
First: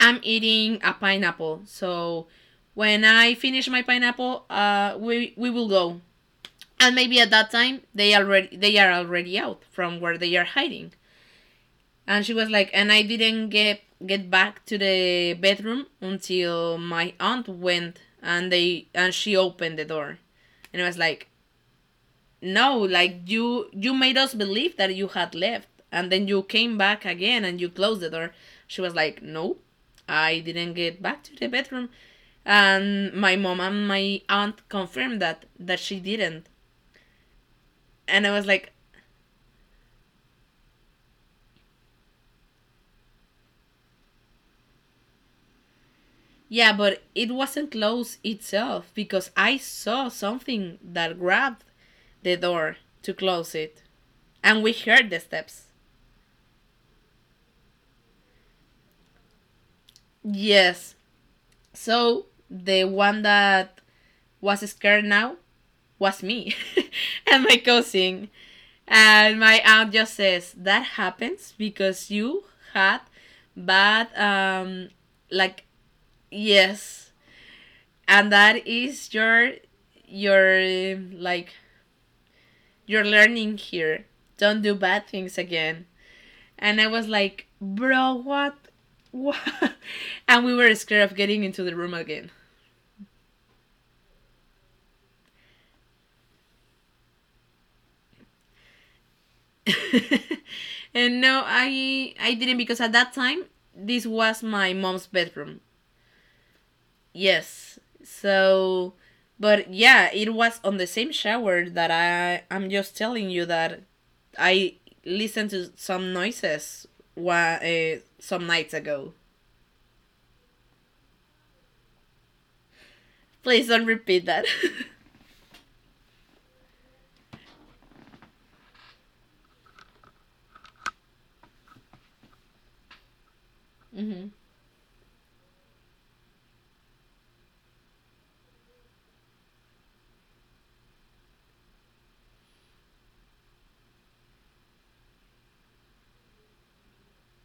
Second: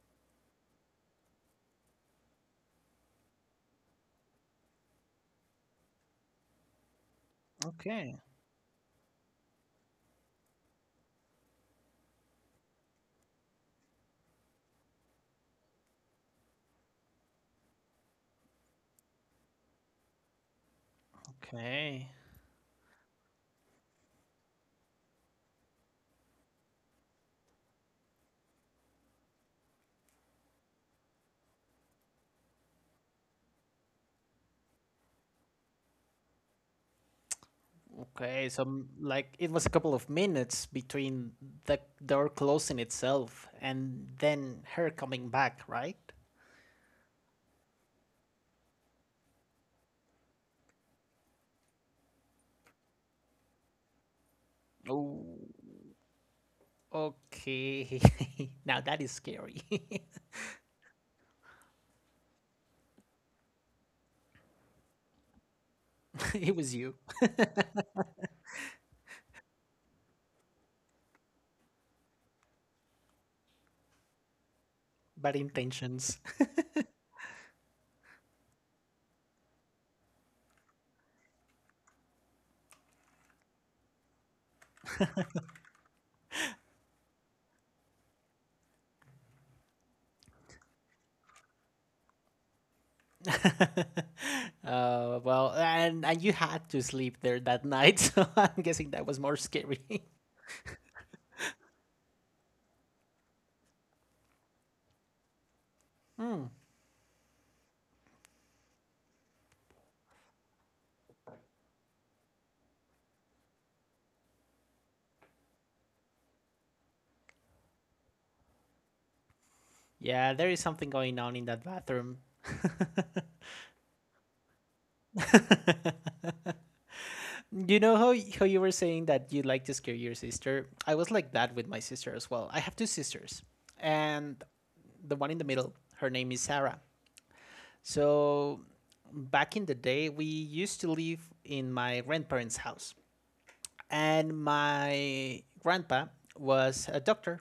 S1: I'm eating a pineapple. So when I finish my pineapple, we will go. And maybe at that time they
S2: Okay,
S1: already they are already out from where they are hiding.'" And she was like, "And I didn't get back to the bedroom until my aunt went and they and she opened the door." And I was like,
S2: okay.
S1: "No, like, you made us believe that you had left, and then you came back again and you closed the door." She was like, "No, I didn't get back to the bedroom." And my mom and my aunt confirmed that she didn't. And I was
S2: Okay, so
S1: like,
S2: m- like it was a couple of minutes between the door closing itself and then her coming back, right?
S1: "Yeah, but it wasn't closed itself, because I saw something that grabbed the door to close it, and we heard the
S2: Oh.
S1: steps."
S2: Okay. Now that is scary.
S1: Yes. So the one that was scared now was
S2: It
S1: me.
S2: was you.
S1: And my cousin. And my aunt just says that happens because you had bad,
S2: Bad
S1: like,
S2: intentions.
S1: yes, and that is your like, your learning here: don't do bad things again. And I was like, "Bro, what? What?" And we were scared of getting into the room again.
S2: Well, and you had to sleep there that night, so I'm guessing that was more scary.
S1: And no, I didn't, because at that time this was my mom's bedroom. Yes. So, but yeah, it was on the same shower that I'm just telling you that I listened to some noises some nights ago.
S2: Yeah, there is something going on in that bathroom.
S1: Please don't repeat that.
S2: You know how y- how you were saying that you like to scare your sister? I was like that with my sister as well. I have two sisters, and the one in the middle, her name is Sarah. So back in the day, we used to live in my grandparents' house. And my grandpa was a doctor,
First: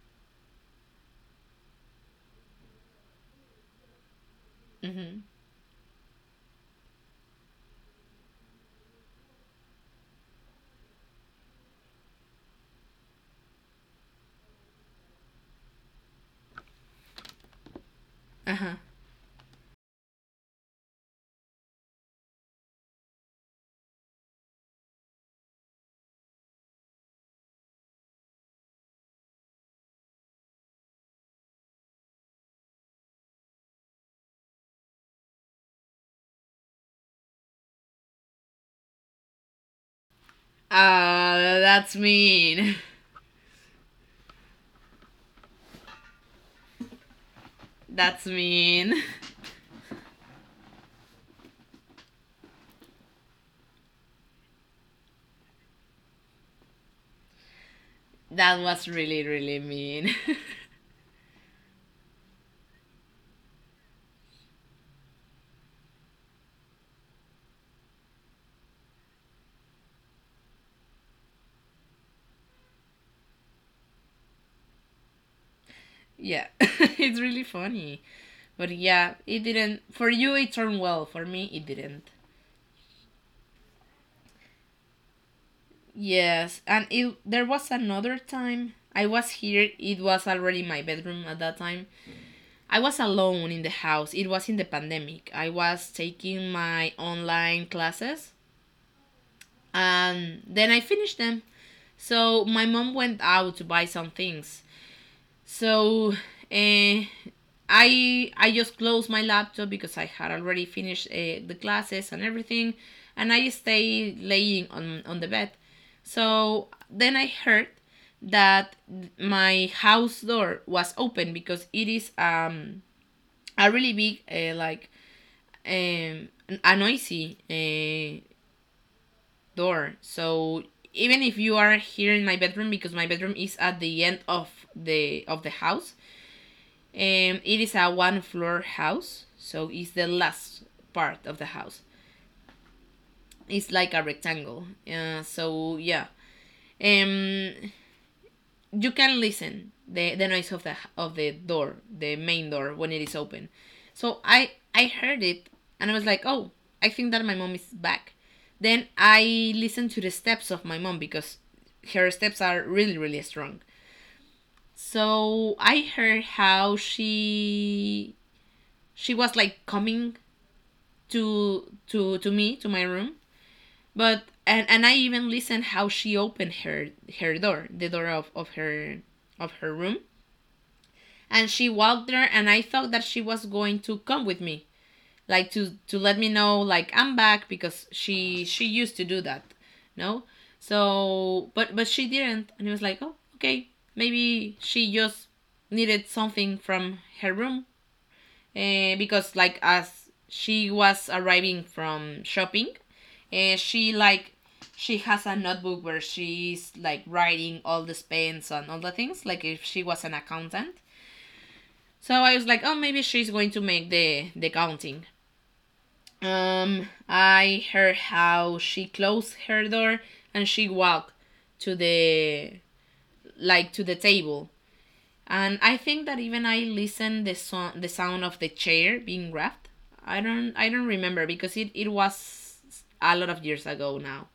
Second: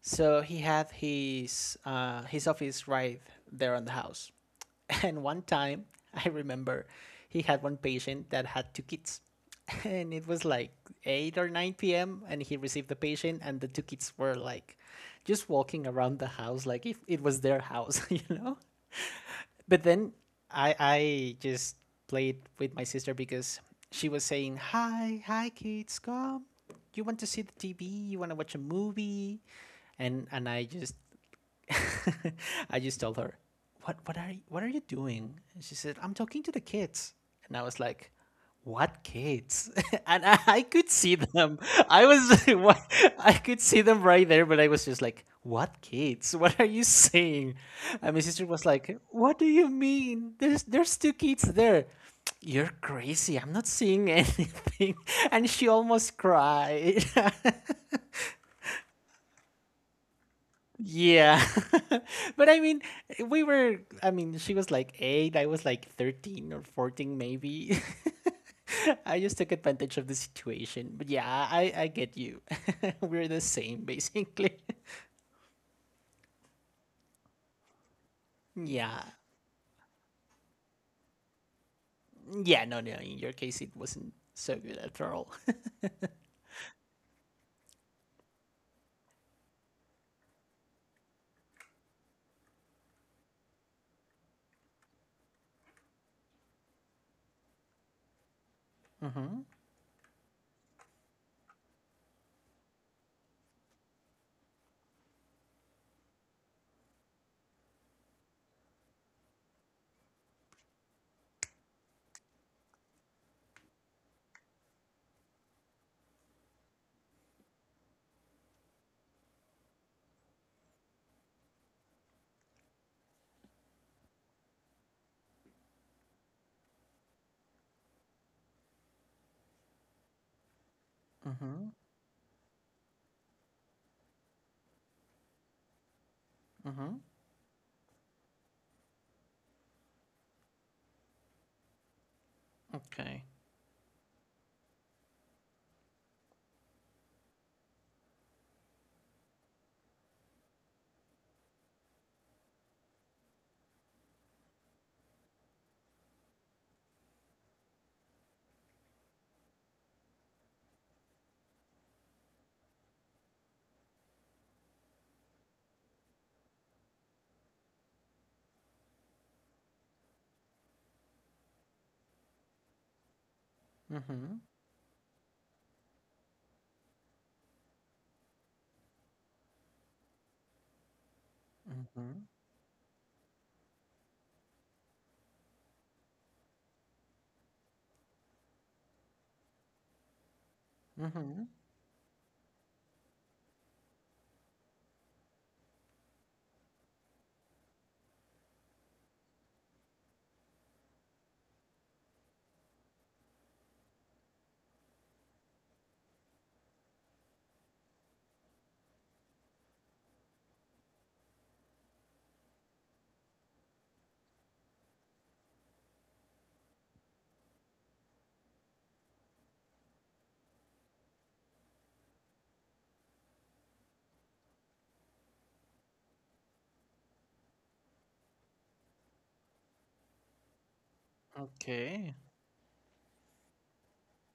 S2: so he had his office right there on the house.
S1: Mm-hmm.
S2: And one time, I remember he had one patient that had two kids, and it was like eight or nine p.m. and he received the patient, and the two kids were like just walking around the house like if it was their house, you know. But then I just played with my sister because she was saying, "Hi, hi, kids, come. You want to see the TV? You want to watch a movie?" And I just I just told her, "What are you, what are you doing?" And she said, "I'm talking to the kids." And I was like, what kids? And I could see them.
S1: That's
S2: I was
S1: mean.
S2: what- I could see them right there, but I was just like, what kids? What are you saying? And my
S1: That's
S2: sister was
S1: mean.
S2: like, what do you mean? There's two kids there. You're crazy, I'm not seeing anything. And she almost cried.
S1: That was really, really mean.
S2: Yeah. But I mean, we were, I mean, she was like eight, I was like 13 or 14, maybe. I just took advantage of the situation. But yeah, I get you. We're the same, basically.
S1: Yeah. It's really funny. But
S2: Yeah.
S1: yeah, it didn't. For you, it turned well. For me, it didn't.
S2: Yeah, no, no, in your case, it wasn't so good after all.
S1: Yes, and it, there was another time I was here. It was already my bedroom at that time. I was alone in the house. It was in the pandemic. I was taking my online classes, and then I finished them. So my mom went out to buy some things. So I I just closed my laptop, because I had already finished the classes and everything, and I stayed laying on the bed. So then I heard that my house door was open, because it is, a really big, like, um a noisy, door. So even if you
S2: Mm-hmm.
S1: are here in my bedroom, because my bedroom is at the end of the house, it is a one floor house, so it's the last part of the house.
S2: Okay.
S1: It's like a rectangle. So yeah, um, you can listen the noise of the door, the main door, when it is open. So I heard it and I was like, "Oh, I think that my mom is back." Then I listened to the steps of my mom, because her steps are really really strong. So I heard how she was like coming to to me, to my room, but
S2: Mm-hmm.
S1: and I even listened how she opened her door, the door of, her, of her room, and she walked
S2: Mm-hmm.
S1: there, and I thought that she was going to come with me, like, to let me know, like, "I'm back," because she used to do that. No.
S2: Mm-hmm.
S1: So, but she didn't. And it was like, "Oh, okay, maybe she just needed something from her room." Because, like, as she was arriving from shopping, she, like, she has a notebook where she's, like, writing all the spends and all the things, like if she was an accountant. So I was like, "Oh, maybe she's going to make the counting." I heard how she closed her door and she walked to the, like, to the table, and I think that even I listened the song, the sound of the chair being grabbed. I don't remember because it
S2: Okay.
S1: was a lot of years ago now,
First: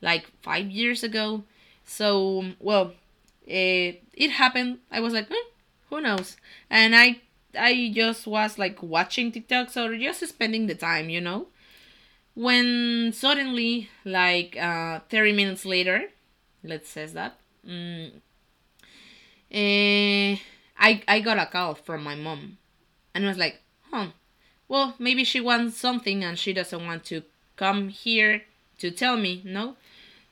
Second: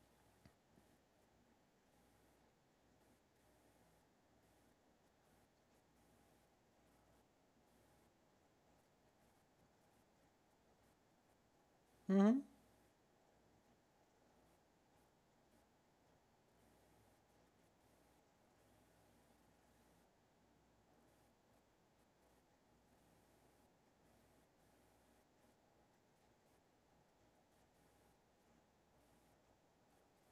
S1: like 5 years ago. So, well, it happened. I was like, "Hmm, who knows?" And I just was like watching TikToks or just spending the time, you know.
S2: Mm-hmm.
S1: When suddenly, like, 30 minutes later, let's say that, mm, Eh, I got a call from my mom, and I was like, "Huh, well, maybe she wants something and she doesn't want to come here to tell me, no?"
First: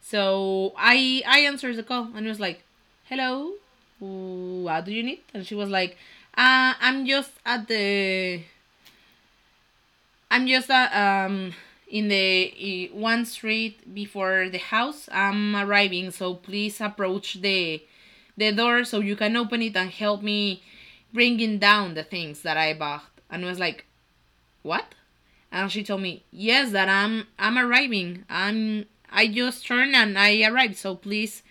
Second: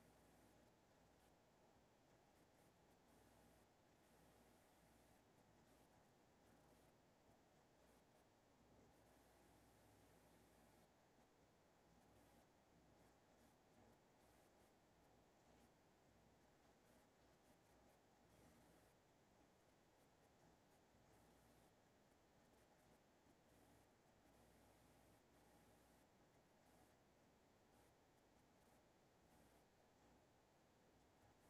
S1: So I answered the call and I was like, "Hello, what do you need?" And she was like, "I'm just at the, I'm just in the, one street before the house. I'm arriving, so please approach the door so you can open it and help me bringing down the things that I bought." And I was like, "What?" And she told me, "Yes, that I'm arriving. I'm I just turned and I arrived. So please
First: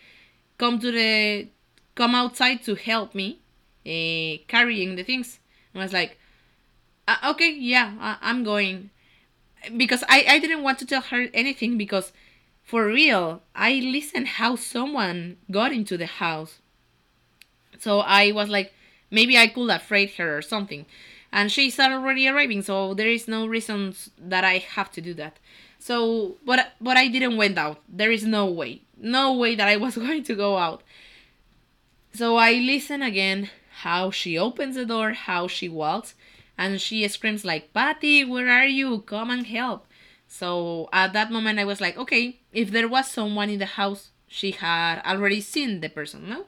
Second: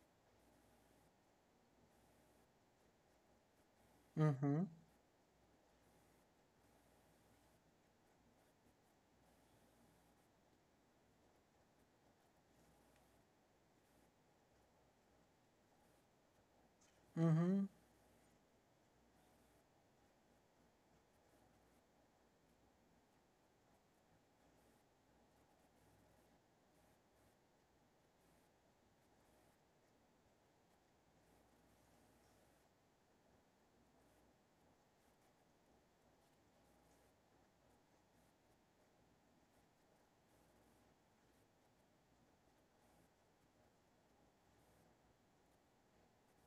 S1: come to the, come outside to help me
S2: Mm-hmm.
S1: carrying the things." And I was like, "Okay, yeah, I- I'm going," because I didn't want to tell her anything, because for real I listened how someone got into the house.
S2: Mm-hmm.
S1: So I was like, "Maybe I could have freight her or something. And she's already arriving, so there is no reason that I have to do that." So, but I didn't went out. There is no way, no way that I was going to go out. So I listen again how she opens the door, how she walks, and she screams like, "Patty, where are you? Come and help." So at that moment I was like, "Okay, if there was someone in the house, she had already seen the person, no?"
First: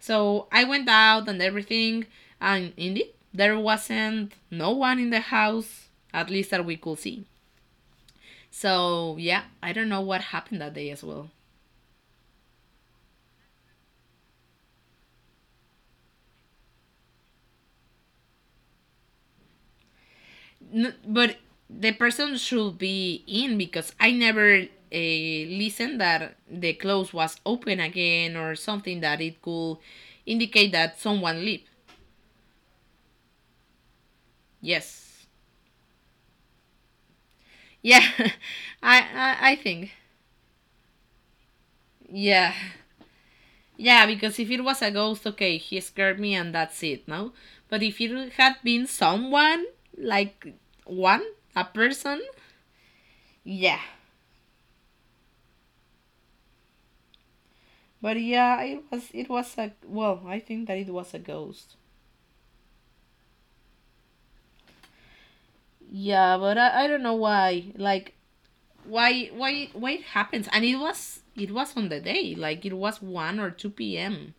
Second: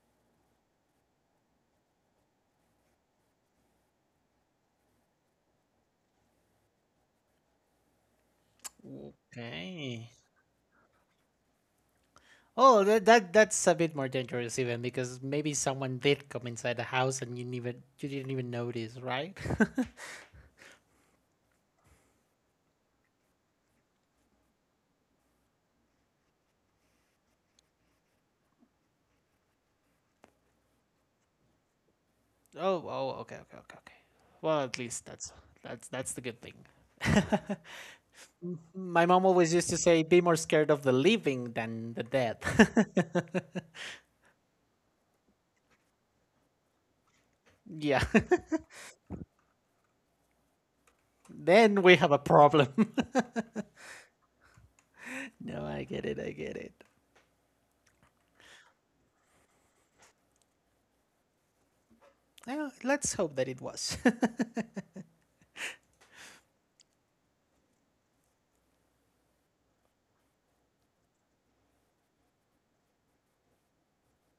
S1: So I went out and everything, and indeed there wasn't no one in the house, at least that we could see. So yeah, I don't know
S2: Okay.
S1: what happened that day as well.
S2: Oh, that, that that's a bit more dangerous even because maybe someone did come inside the house and you didn't even notice, right?
S1: No, but the person should be in, because I never listened that the clothes was open again or something that it could indicate that someone lived.
S2: Oh, oh, okay, okay, okay, okay. Well, at least
S1: Yes.
S2: that's that's the good thing.
S1: Yeah,
S2: M- My mom always
S1: I
S2: used to
S1: think.
S2: say, "Be more scared of the living than the dead."
S1: Yeah. Yeah, because if it was a ghost, okay, he scared me and that's it, no? But if
S2: Yeah,
S1: it had been someone, like, one, a
S2: then we have a
S1: person,
S2: problem.
S1: yeah.
S2: No, I get it. I get it.
S1: But yeah, it was, it was a, well, I think that it was a ghost.
S2: Well, let's hope that it was.
S1: Yeah, but I don't know why. Like why it happens and it was on the day, like it was one or two PM.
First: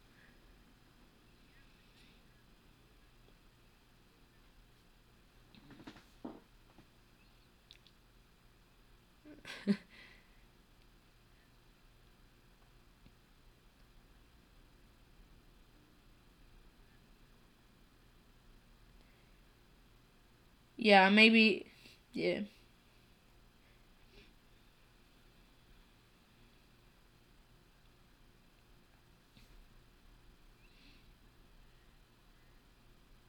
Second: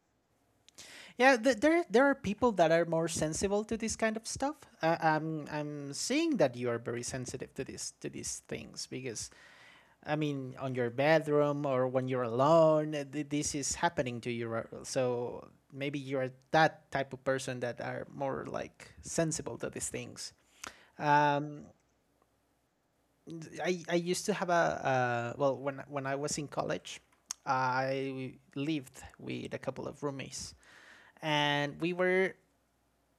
S2: Yeah, th- there are people that are more sensible to this kind of stuff. I'm seeing that you are very sensitive to this to these things because I mean, on your bedroom or when you're alone, th- this is happening to you. Ri- So maybe you are that type of person that are more like sensible to these things.
S1: Yeah, maybe,
S2: Um,
S1: yeah.
S2: I used to have a, when I was in college, I lived with a couple of roommates, and we were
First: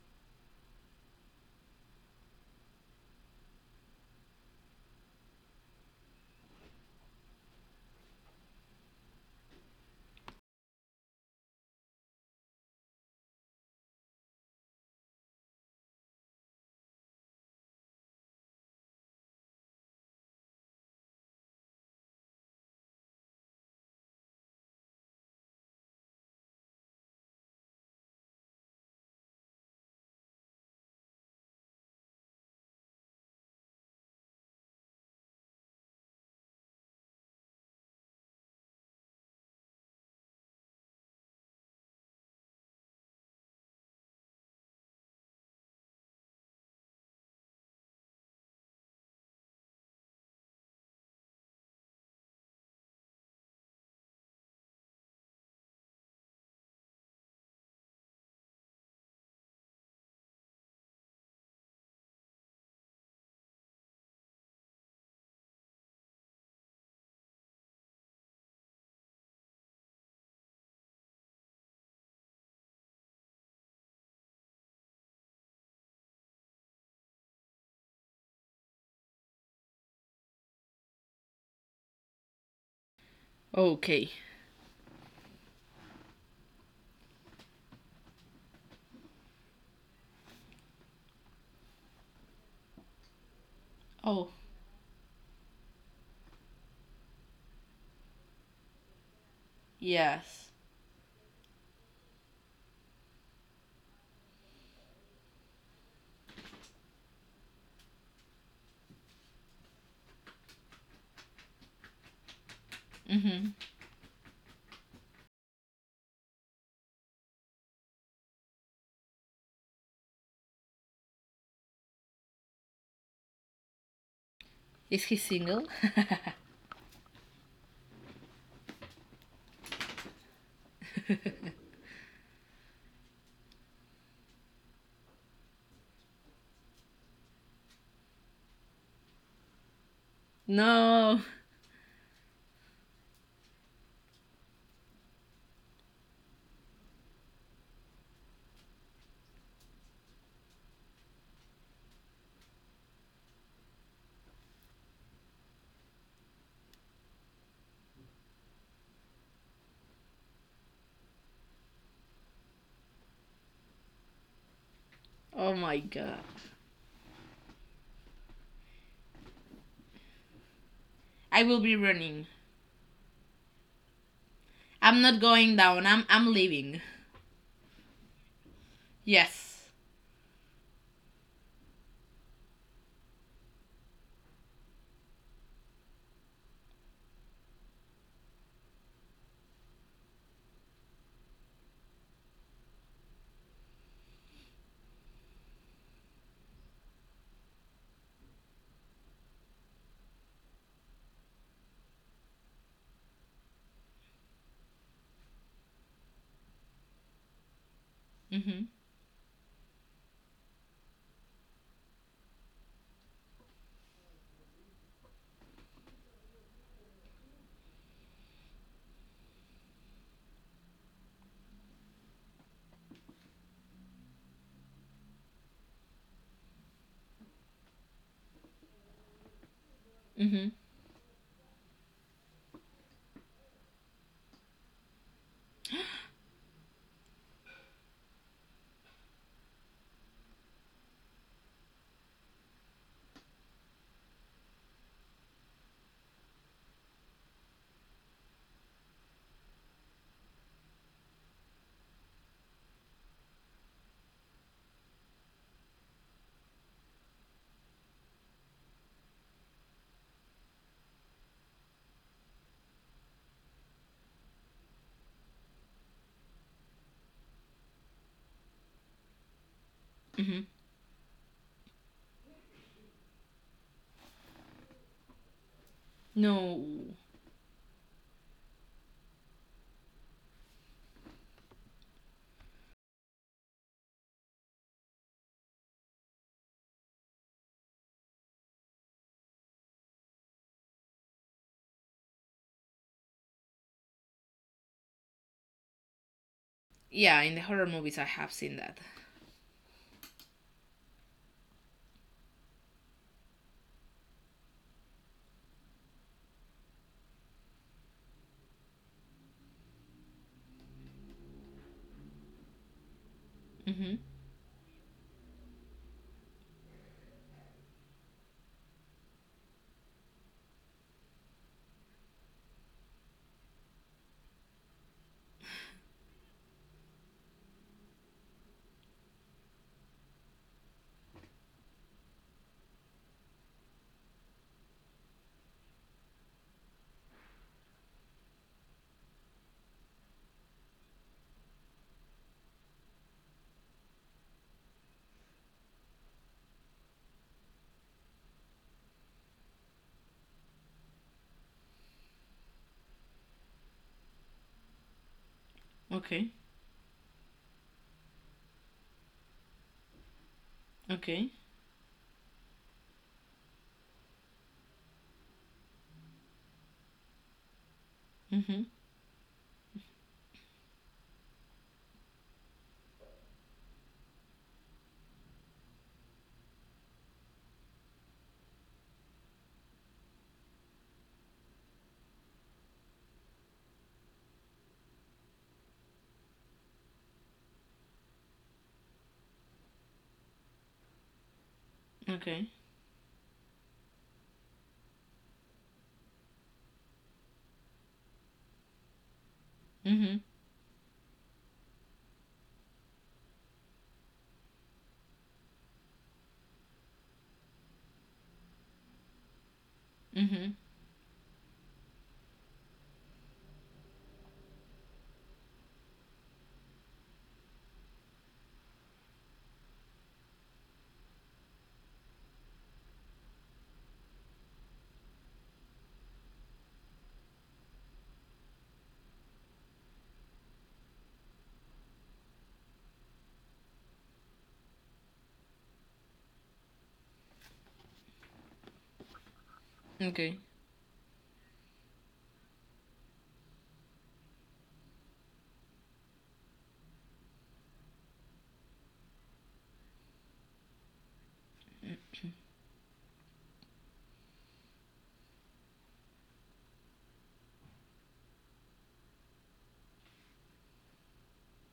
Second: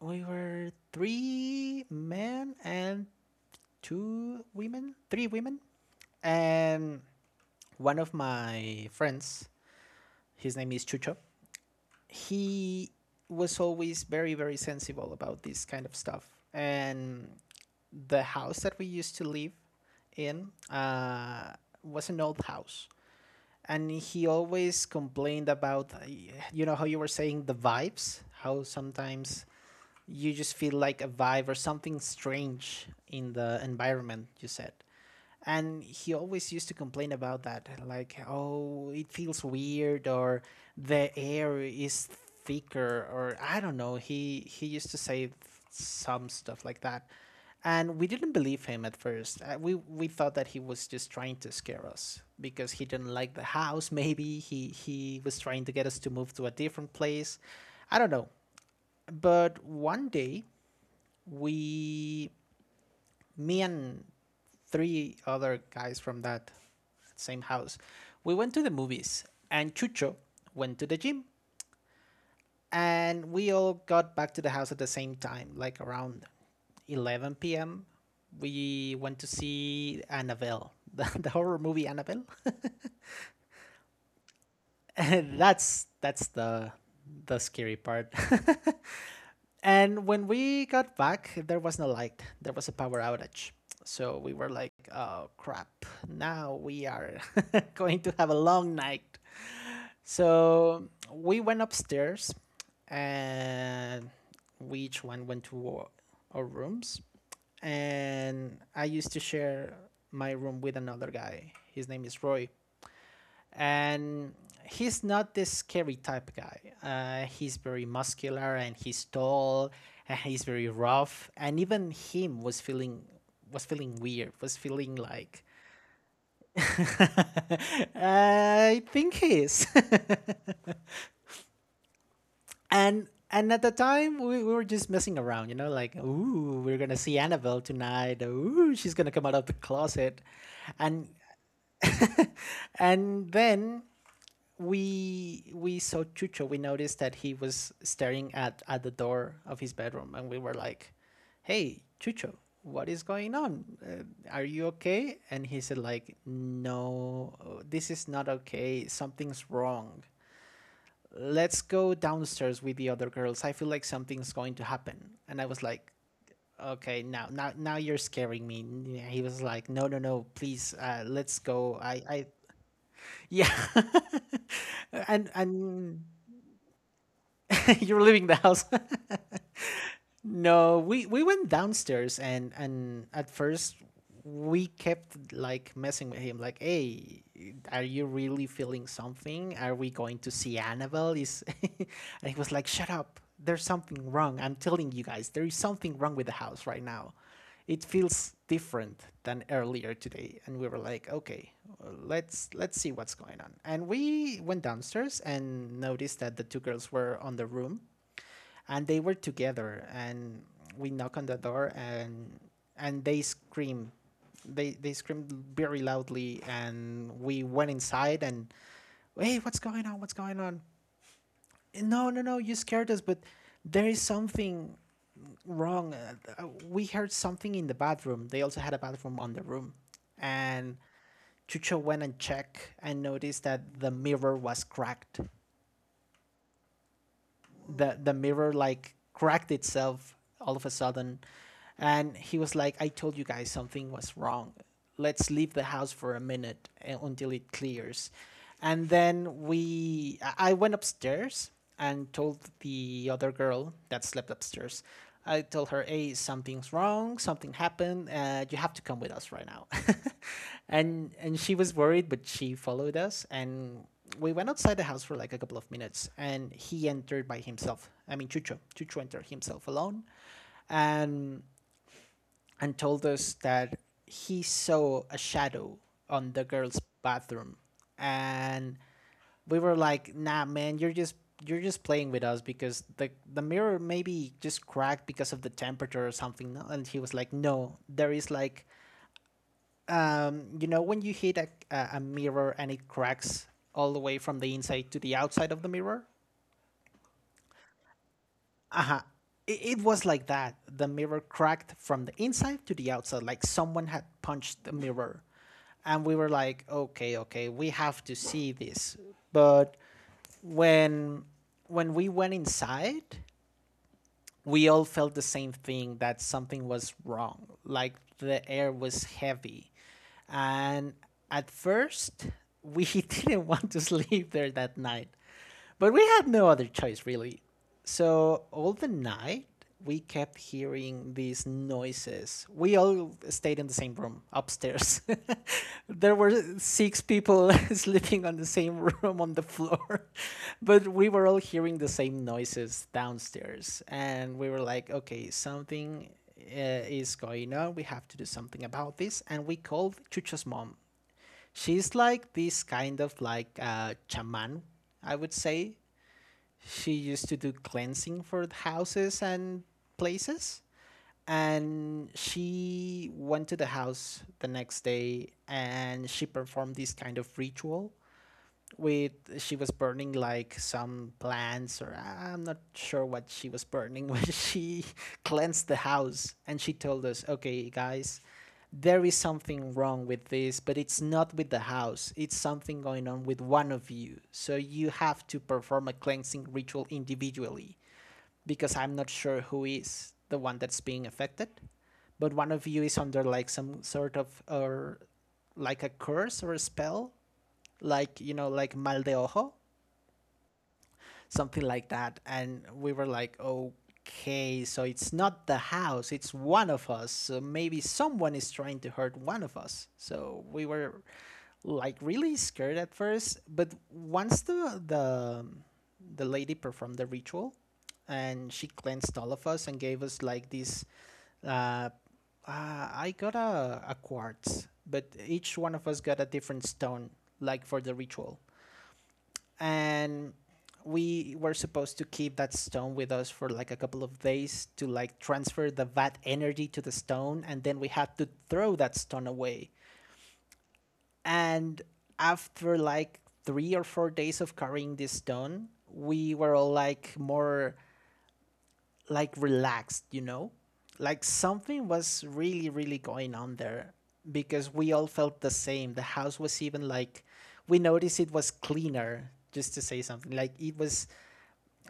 S2: we were three men and two women, three women, and one of my friends. His name is Chucho. He was always very sensible about this kind of stuff, and the house that we used to live in was an old house, and he always complained about, you know, how you were saying, the vibes, how sometimes you just feel like a vibe or something strange in the environment, you said. And he always used to complain about that, like, oh, it feels weird, or the air is thicker, or I don't know. He used to say some stuff like that, and we didn't believe him at first. We thought that he was just trying to scare us because he didn't like the house. Maybe he was trying to get us to move to a different place, I don't know. But one day, we me and three other guys from that same house, we went to the movies, and Chucho went to the gym, and we all got back to the house at the same time, like around 11 p.m. We went to see Annabelle the horror movie Annabelle.
S1: Okay.
S2: That's the scary part. And when we got back, there was no light. There was a power outage. So we
S1: Oh
S2: were like, oh crap, now we are going to have a long night.
S1: yes.
S2: So we went upstairs and we each one went to our rooms. And I used to share my room with another guy. His name is Roy,
S1: Mm-hmm.
S2: and he's not this scary type of guy. He's very muscular and he's tall and he's very rough. And even him was feeling, was feeling weird, was feeling
S1: Is he
S2: like
S1: single?
S2: I think he is. And at the time, we were just messing around, you know, like, ooh, we're gonna see Annabelle tonight. Ooh, she's gonna come out of the closet. And
S1: No.
S2: And then we saw Chucho. We noticed that he was staring at the door of his bedroom, and we were like, "Hey, Chucho, what is going on? Are you okay?" And he said, "Like, no, this is not okay. Something's wrong. Let's go downstairs with the other girls. I feel like something's going to happen." And I was
S1: Oh
S2: like,
S1: my god.
S2: "Okay, now you're scaring me." And he was like, "No, no, no, please, let's
S1: I
S2: go.
S1: will be
S2: I
S1: running.
S2: yeah."
S1: I'm
S2: and
S1: not going
S2: and
S1: down. I'm leaving.
S2: you're leaving the house.
S1: Yes.
S2: No, we went downstairs, and at first we kept like messing with him, like, hey, are you really feeling something? Are we going to see Annabelle? Is And he was like, shut up, there's something wrong, I'm telling you guys, there is something wrong with the house right now. It feels different than earlier today. And we were like, okay, let's see what's going on. And we went downstairs and noticed that the two girls were on the room,
S1: Mm-hmm.
S2: and they were together. And we knock on the door, and they scream, they screamed very loudly. And we went inside and, hey, what's going on, what's going on? No, no, no, you scared us, but there is something wrong. We heard something in the bathroom. They also had a bathroom on the room.
S1: Mm-hmm.
S2: And Chucho went and checked and noticed that the mirror was cracked. The mirror, like, cracked itself all of a sudden. And he was like, "I told you guys something was wrong. Let's leave the house for a minute until it clears." And then we, I went upstairs and told the other girl that slept upstairs. I told her, "Hey, something's wrong. Something happened. You have to come with us right now." And she was worried, but she followed us. And we went outside the house for like a couple of minutes, and he entered by himself. I mean, Chucho, Chucho entered himself alone.
S1: Mm-hmm.
S2: and and told us that he saw a shadow on the girl's
S1: No.
S2: bathroom. And we were like, nah, man, you're just playing with us, because the mirror maybe just cracked because of the temperature or something. And he was like, no, there is, like, you know, when you hit a mirror and it cracks all the way from the inside to the outside of the mirror.
S1: Yeah, in the horror movies I have seen that.
S2: Uh-huh. It was like that. The mirror cracked from the inside to the outside, like someone had punched the mirror. And we were like, okay, okay, we have to see this. But when we went inside,
S1: Mm-hmm.
S2: we all felt the same thing, that something was wrong, like the air was heavy. And at first, we didn't want to sleep there that night, but we had no other choice, really. So all the night, we kept hearing these noises. We all stayed in the same room upstairs. There were six people sleeping on the same room on the floor, but we were all hearing the same noises downstairs. And we were like, okay, something, is going on. We have to do something about this. And we called Chucho's mom. She's like this kind of like, chaman, I would say.
S1: Okay.
S2: She used to do cleansing for houses and places.
S1: Okay.
S2: And she went to the house the next day, and she performed this kind of ritual
S1: Mm-hmm.
S2: with, she was burning like some plants, or I'm not sure what she was burning, when she cleansed the house. And she told us, "Okay, guys, there is something wrong with this, but it's not with the house. It's something going on with one of you. So you have to perform a cleansing ritual individually, because I'm not sure who is the one that's being affected, but one
S1: Okay.
S2: of you is under like some sort of, or like a curse or a spell, like, you know, like mal de ojo,
S1: Mm-hmm.
S2: something like that." And we were like, okay, so it's not the house, it's one of us. So maybe someone is trying to hurt one of us. So we
S1: Mm-hmm.
S2: were like really scared at first. But once the the lady performed the ritual and she cleansed all of us and gave us like this, uh, I got a quartz, but each one of us got a different stone, like, for the ritual. And we were supposed to keep that stone with us for like a couple of days to, like, transfer the vat energy to the stone, and then we had to throw that stone away.
S1: Okay.
S2: And after like 3 or 4 days of carrying this stone, we were all like more like relaxed, you know, like something was really really going on there, because we all felt the same. The house was even like, we noticed it was cleaner, just to say something, like, it was,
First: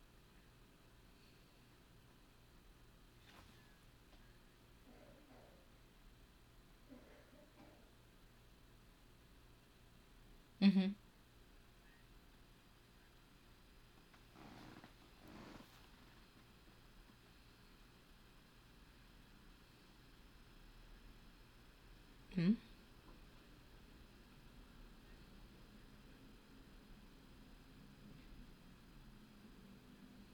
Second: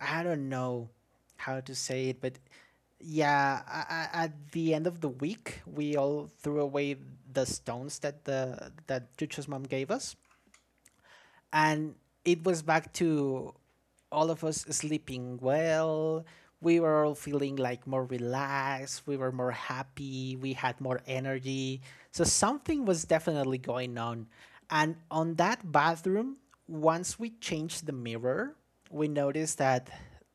S2: I don't know how to say it. But yeah, at the end of the week, we all threw away the stones that the that Chucho's mom gave us.
S1: Mm-hmm.
S2: And it was back to all of us sleeping well. We were all feeling like more relaxed. We were more happy. We had more energy. So
S1: Mm-hmm.
S2: something was definitely going on. And on that bathroom, once we changed the mirror, we noticed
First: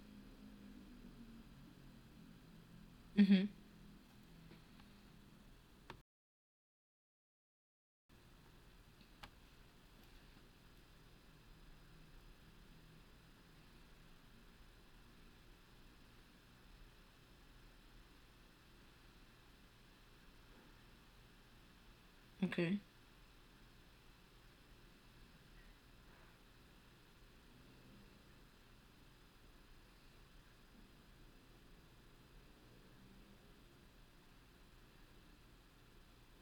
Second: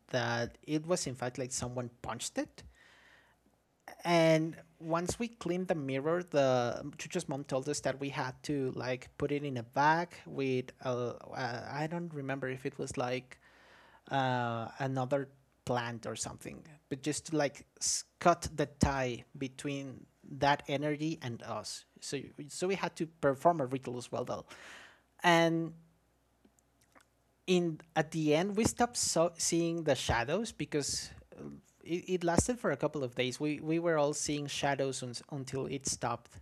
S2: that it was in fact like someone punched it.
S1: Mm-hmm.
S2: And once we cleaned the mirror, the Chucho's mom told us that we had to, like, put it in a bag with a, I don't remember if it was like, another plant or something, but just to, like, cut the tie between that energy and us. So so we
S1: Okay.
S2: had to perform a ritual as well, though. And in at the end, we stopped seeing the shadows. Because uh, it lasted for a couple of days. We were all seeing shadows uns until it stopped.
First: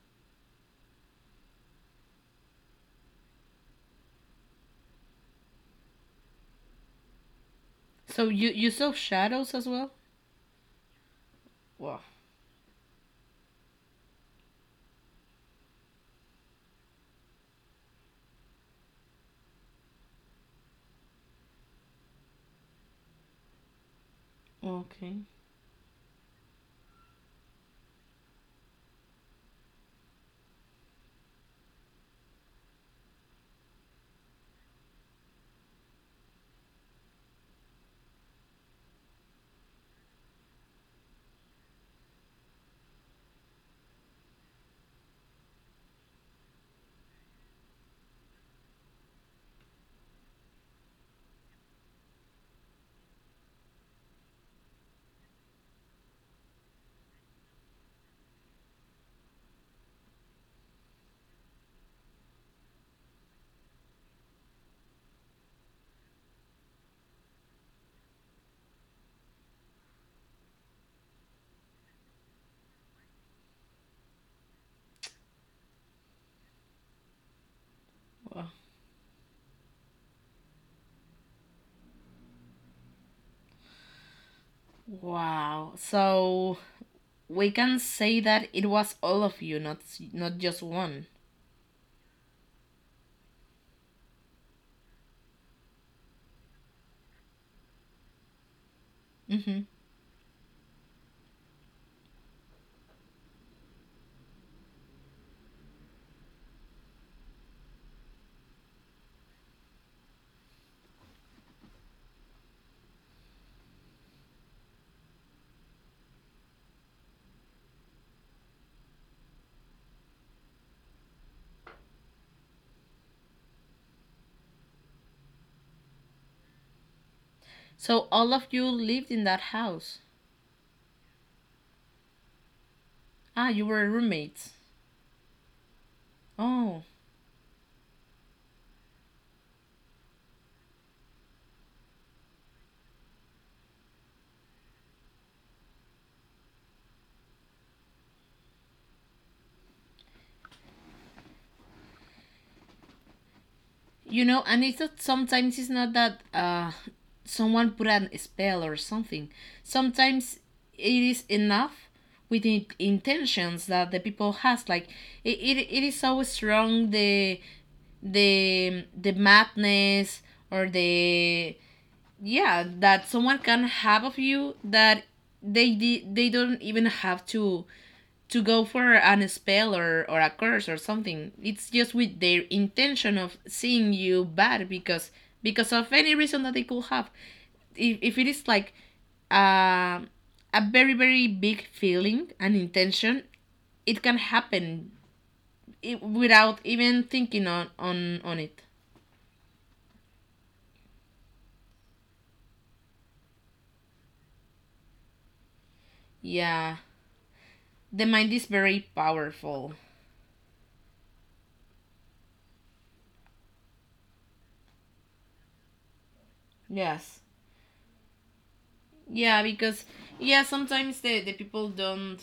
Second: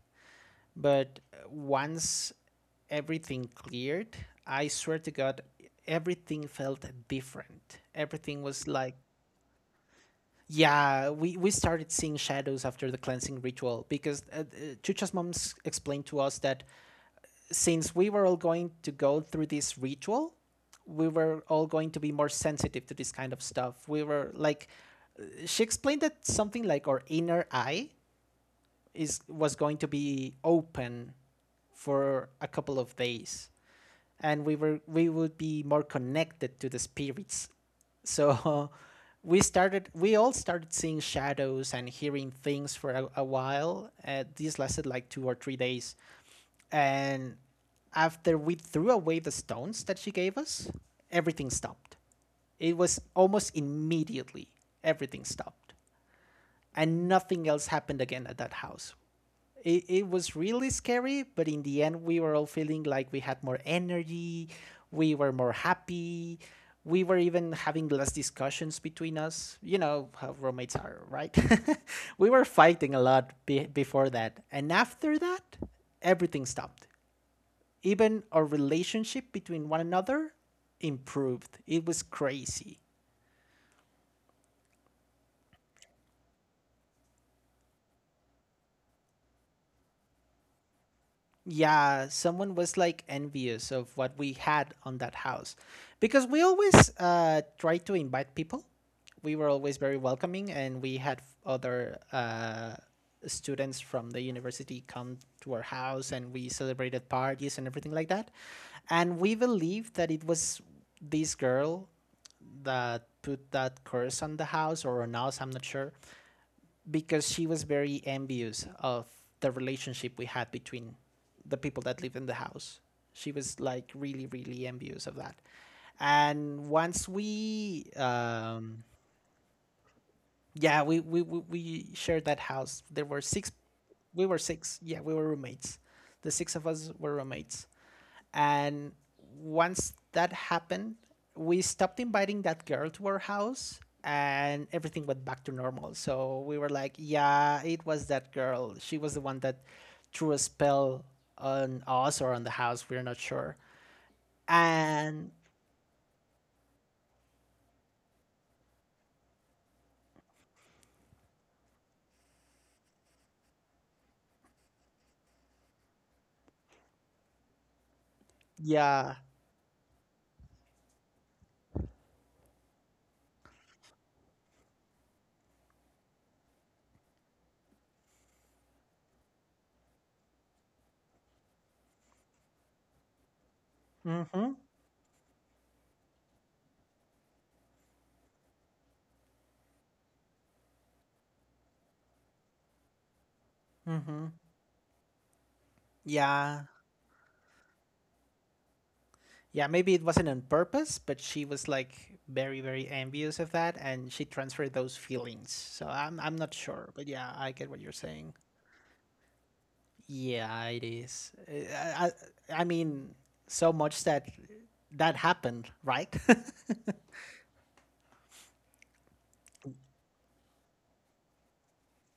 S2: But once everything cleared, I swear to God, everything felt different.
S1: So
S2: Everything
S1: you
S2: was
S1: you sell
S2: like,
S1: shadows as well?
S2: yeah, we started
S1: Wow.
S2: seeing shadows after the cleansing ritual. Because Chucha's mom explained to us that since we were all going to go through this ritual, we were all going to be more sensitive to this kind of stuff. We were like,
S1: Okay.
S2: she explained that something, like, our inner eye is was going to be open for a couple of days, and we would be more connected to the spirits. So we all started seeing shadows and hearing things for a while. This lasted like 2 or 3 days. And after we threw away the stones that she gave us, everything stopped. It was almost immediately, everything stopped. And nothing else happened again at that house. It was really scary, but in the end, we were all feeling like we had more energy, we were more happy, we were even having less discussions between us. You know how roommates are, right? we were fighting a lot before that. And after that, everything stopped. Even
S1: Wow.
S2: our relationship between one another improved. It was crazy.
S1: Wow. So we can say that it was all of you, not just one.
S2: Yeah, someone was like envious of what we had on that house because we always try to invite people. We were
S1: Mm-hmm.
S2: always very welcoming, and we had other students from the university come to our house, and we celebrated parties and everything like that. And we believed that it was this girl that put that curse on the house or on us, I'm not sure, because she was very envious of the relationship we had between the people that lived in the house. She was like really, really envious of that. And once we,
S1: So all of you
S2: um,
S1: lived in that house.
S2: yeah, we shared that house. There were
S1: Ah,
S2: six,
S1: you were
S2: we were
S1: roommates.
S2: six. Yeah, we were roommates. The six of
S1: Oh.
S2: us were roommates. And once that happened, we stopped inviting that girl to our house and everything went back to normal. So we were like, yeah, it was that girl. She was the one that threw a spell on us or on the house. We're not sure.
S1: You know, and it's not,
S2: And
S1: sometimes it's not that someone put an spell or something. Sometimes it is enough with the intentions that the people has. Like it is so strong the the
S2: yeah.
S1: madness or the, yeah, that someone can have of you that they don't even have to go for an spell, or a curse or something. It's just with their intention of seeing you
S2: Mm-hmm.
S1: bad, because of any reason that they could have. If it is like uh, a very very big feeling, an intention, it can
S2: Mm-hmm.
S1: happen it without
S2: Yeah.
S1: even thinking on, on it.
S2: Yeah, maybe it wasn't on purpose, but she was like very, very envious of that and she transferred those feelings. So I'm not
S1: Yeah,
S2: sure. But yeah, I get what you're
S1: the mind
S2: saying.
S1: is very powerful.
S2: Yeah, it is. I mean, so much that happened, right?
S1: Yes. Yeah, because yeah, sometimes the people don't,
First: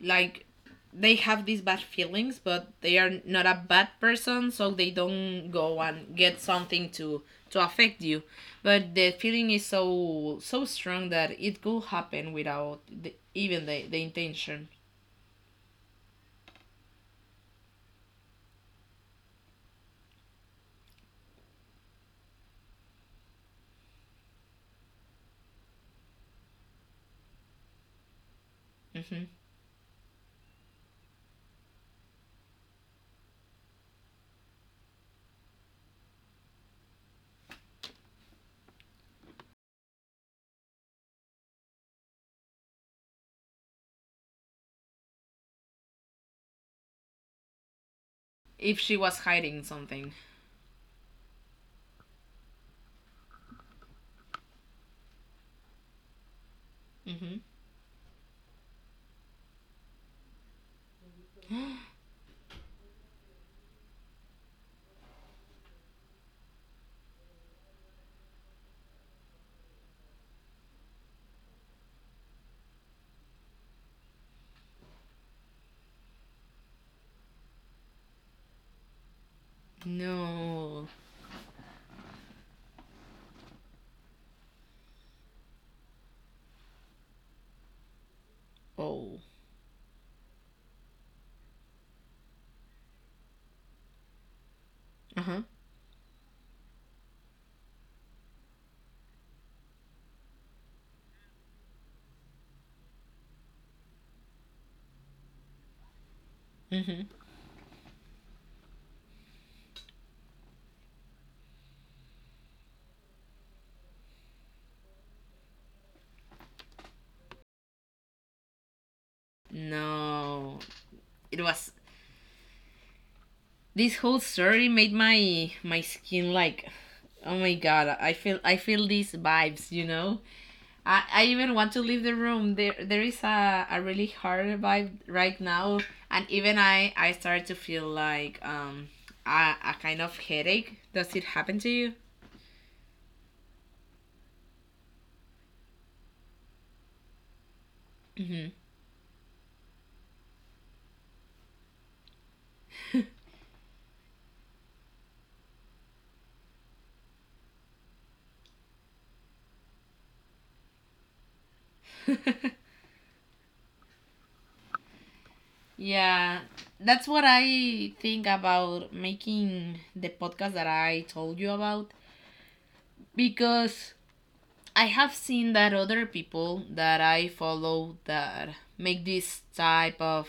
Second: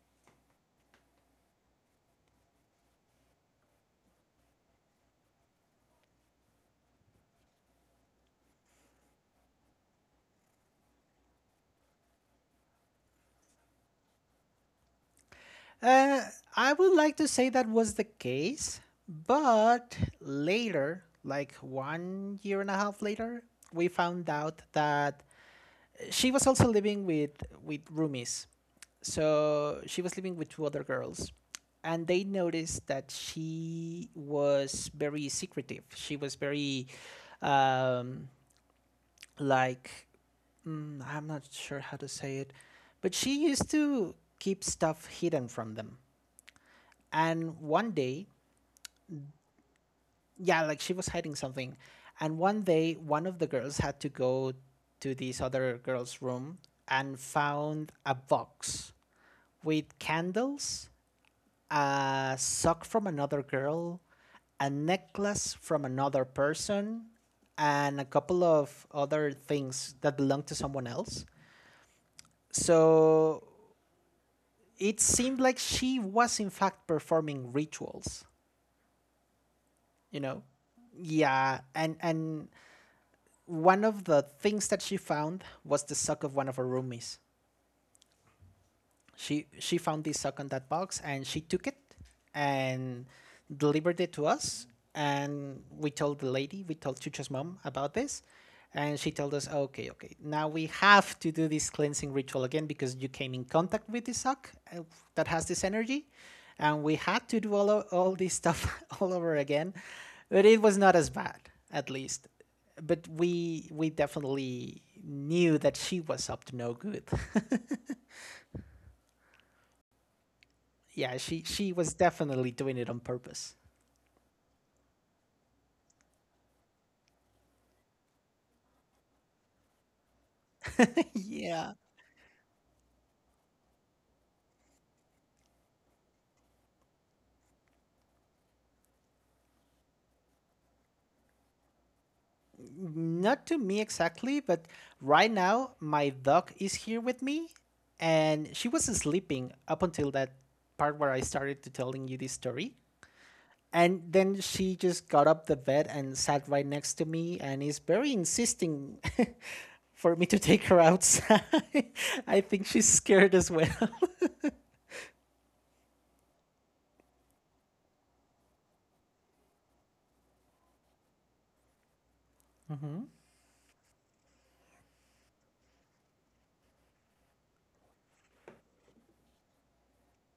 S1: like, they have these bad feelings but they are not a bad person, so they don't go and get something to affect you, but the feeling is so so strong that it could happen without the, even the intention.
S2: uh, I would like to say that was the case, but later, like one year and a half later, we found out that she was also living with roomies.
S1: Hmm.
S2: So she was living with two other girls, and they noticed that she was very secretive. She was very um, like I'm not sure how to say it, but she used to keep stuff hidden from them. And one day,
S1: If she was hiding something.
S2: yeah, like she was hiding something. And one day, one of the girls had to go to this other girl's room and
S1: Hmm.
S2: found a box with candles, a sock from another girl, a necklace from another person, and a couple of other things that belonged to someone else. So it seemed like she was in fact performing rituals, you know?
S1: No.
S2: Yeah, and one of the things that she found was the sock of one of her roomies.
S1: Oh.
S2: She found this sock on that box and she took it and delivered it to us.
S1: Uh-huh.
S2: And we told the lady, we told Chucha's mom about this, and she told us, okay, okay, now we have to do this cleansing ritual again because you came in contact with this sock that has this energy. And we
S1: Hmm.
S2: had to do all this stuff all over again, but it was not as bad, at least. But we definitely knew that she was up to no good.
S1: No.
S2: Yeah, she
S1: It
S2: she
S1: was,
S2: was definitely doing it on purpose.
S1: this whole story made my my skin like, oh my god, I feel I feel these vibes, you know, i, I even
S2: Yeah.
S1: want to leave the room, there is a really hard vibe right now. And even I start to feel like a kind of headache. Does it happen to you?
S2: Not to me exactly, but right now my dog is here with me and
S1: Hmm.
S2: she was sleeping up until that part where I started to telling you this story. And then she just got up the bed and sat right next to me and is very insisting for me to take her outside. I think she's scared as well.
S1: Yeah, that's what I think about making the podcast that I told you about, because I have seen that other people that I follow that make this type of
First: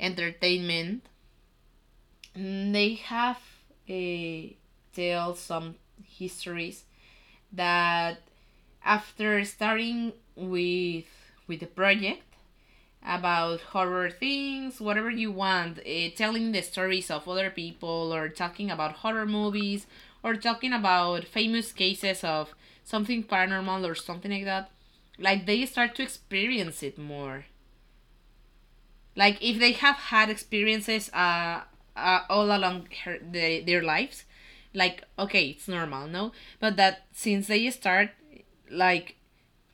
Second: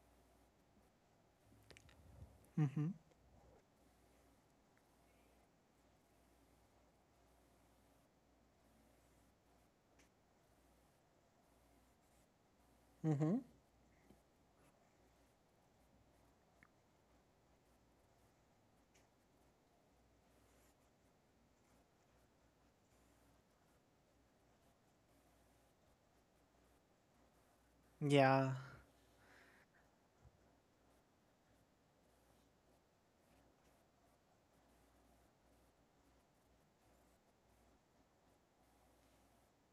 S1: entertainment, mm,
S2: Hmm.
S1: they have, eh, tell some histories, that after starting with the project,
S2: Hmm.
S1: about horror things, whatever you want, telling the stories of other people, or talking about horror movies, or talking about famous cases of something paranormal or something like that, like they start to experience it more.
S2: Yeah.
S1: Like if they have had experiences all along her, the, their lives, like okay, it's normal, no? But that since they start, like,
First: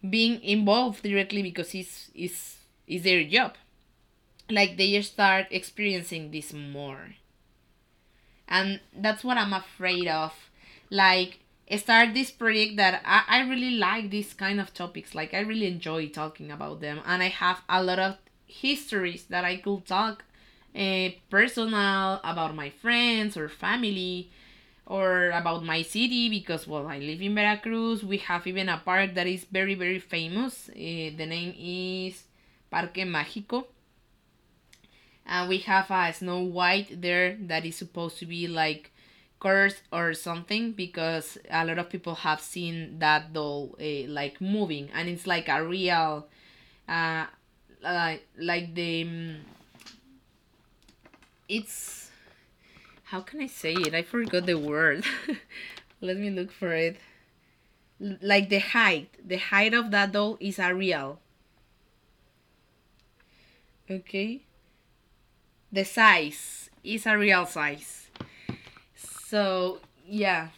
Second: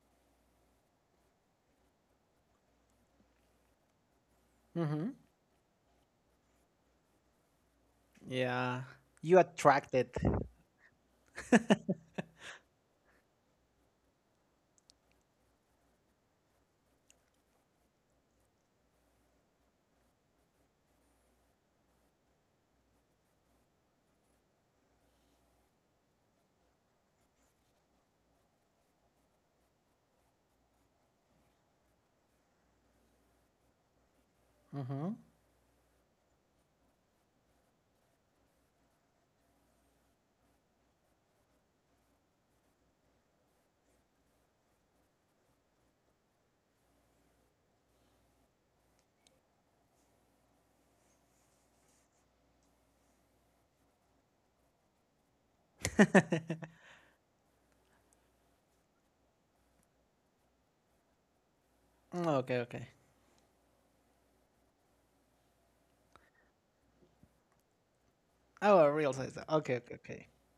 S1: being involved directly because it's their job, like they
S2: Hmm.
S1: start experiencing this more, and
S2: Yeah.
S1: that's what
S2: You
S1: I'm afraid
S2: attracted.
S1: of. Like, start this project that I really like these kind of topics, like I really enjoy talking about them, and I have a lot of histories that I could talk, personal, about my friends or family, or about my city, because well, I live in Veracruz, we have even a park that is very very famous, the name is Parque Mágico,
S2: Hmm.
S1: and we have a Snow White there that is supposed to be like cursed or something, because a lot of people have seen that doll like moving, and it's like a real uh, like the, mm, it's, how can I say it, I forgot the word. Let me look for it. Like the height, the height of that doll is a real,
S2: Okay, okay.
S1: okay, the size is a real size.
S2: Oh, I realized that. Okay,
S1: So
S2: okay, okay.
S1: yeah,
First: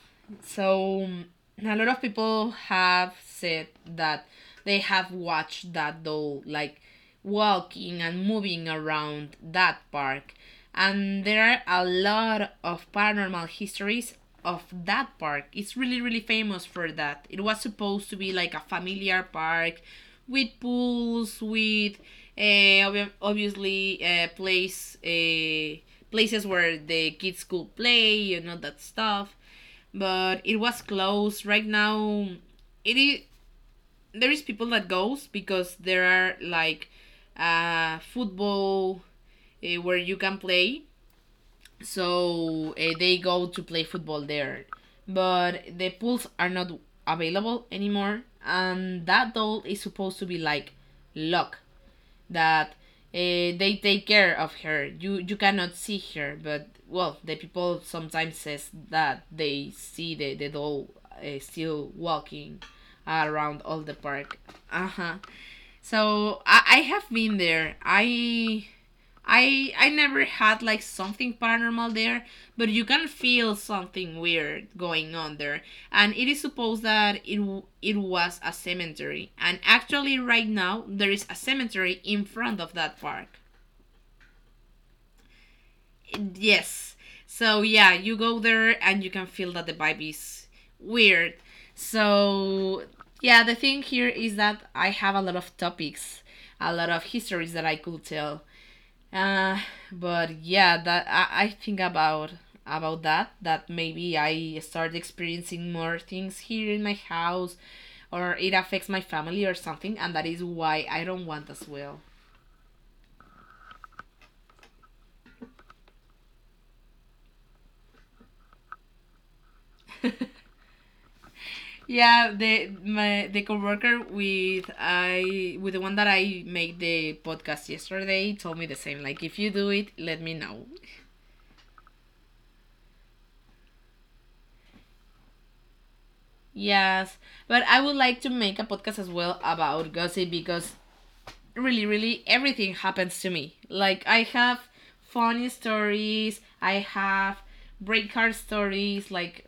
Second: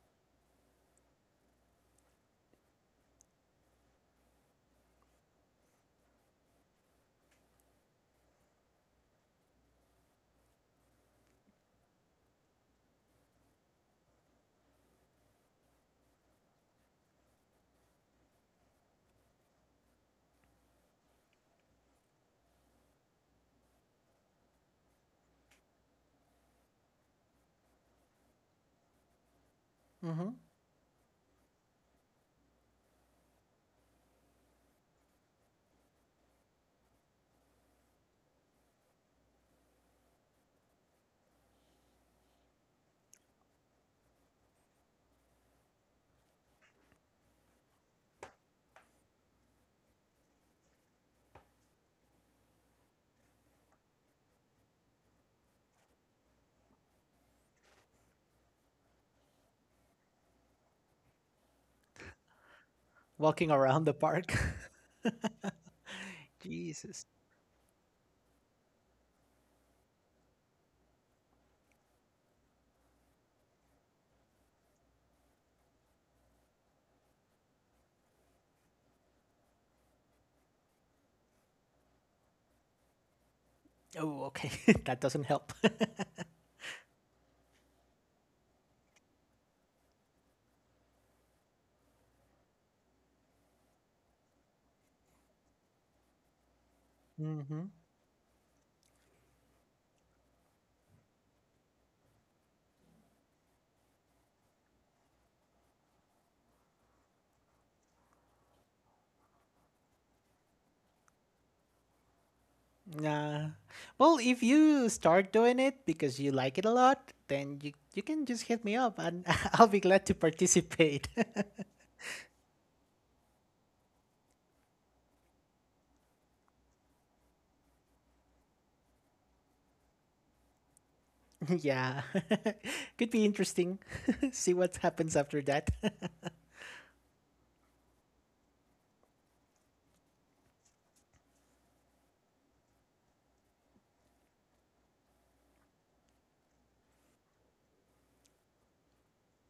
S1: so a lot of people have said that they have watched that doll like walking and moving around that park, and there are a lot of paranormal histories of that park. It's really, really famous for that. It was supposed to be like a familiar park with pools, with obviously places where the kids could play and all that stuff.
S2: Hmm.
S1: But it was closed. Right now, it is, there is people that goes because there are like football, where you can play, so they go to play football there. But the pools are not available anymore, and that doll is supposed to be like luck, that they take care of her. You cannot see her, but well, the people sometimes says that they see the doll still walking
S2: Walking
S1: around all
S2: around the
S1: the
S2: park.
S1: park. Uh huh. So I
S2: Jesus.
S1: have been there. I I never had like something paranormal there, but you can feel something weird going on there. And it is supposed that it was a cemetery. And actually right now there is a cemetery in front of that park.
S2: Oh, okay. that doesn't help.
S1: Yes. So yeah, you go there and you can feel that the vibe is weird. So yeah, the thing here is that I have a lot of topics, a lot of histories that
S2: Hmm.
S1: I could tell. Uh, but yeah, that I think about that, that maybe I start experiencing more things here in my house, or it affects my family or something, and that is why I don't want as well.
S2: Nah. Well, if you start doing it because you like it a lot, then you can just hit me up and I'll be glad to participate.
S1: Yeah, the, my, the coworker with I with the one that I made the podcast yesterday told me the same. Like, if you do it, let me know.
S2: yeah. Could be interesting. See what happens after that.
S1: Yes, but I would like to make a podcast as well about gossip, because really, really everything happens to me. Like I have funny stories, I have break heart stories, like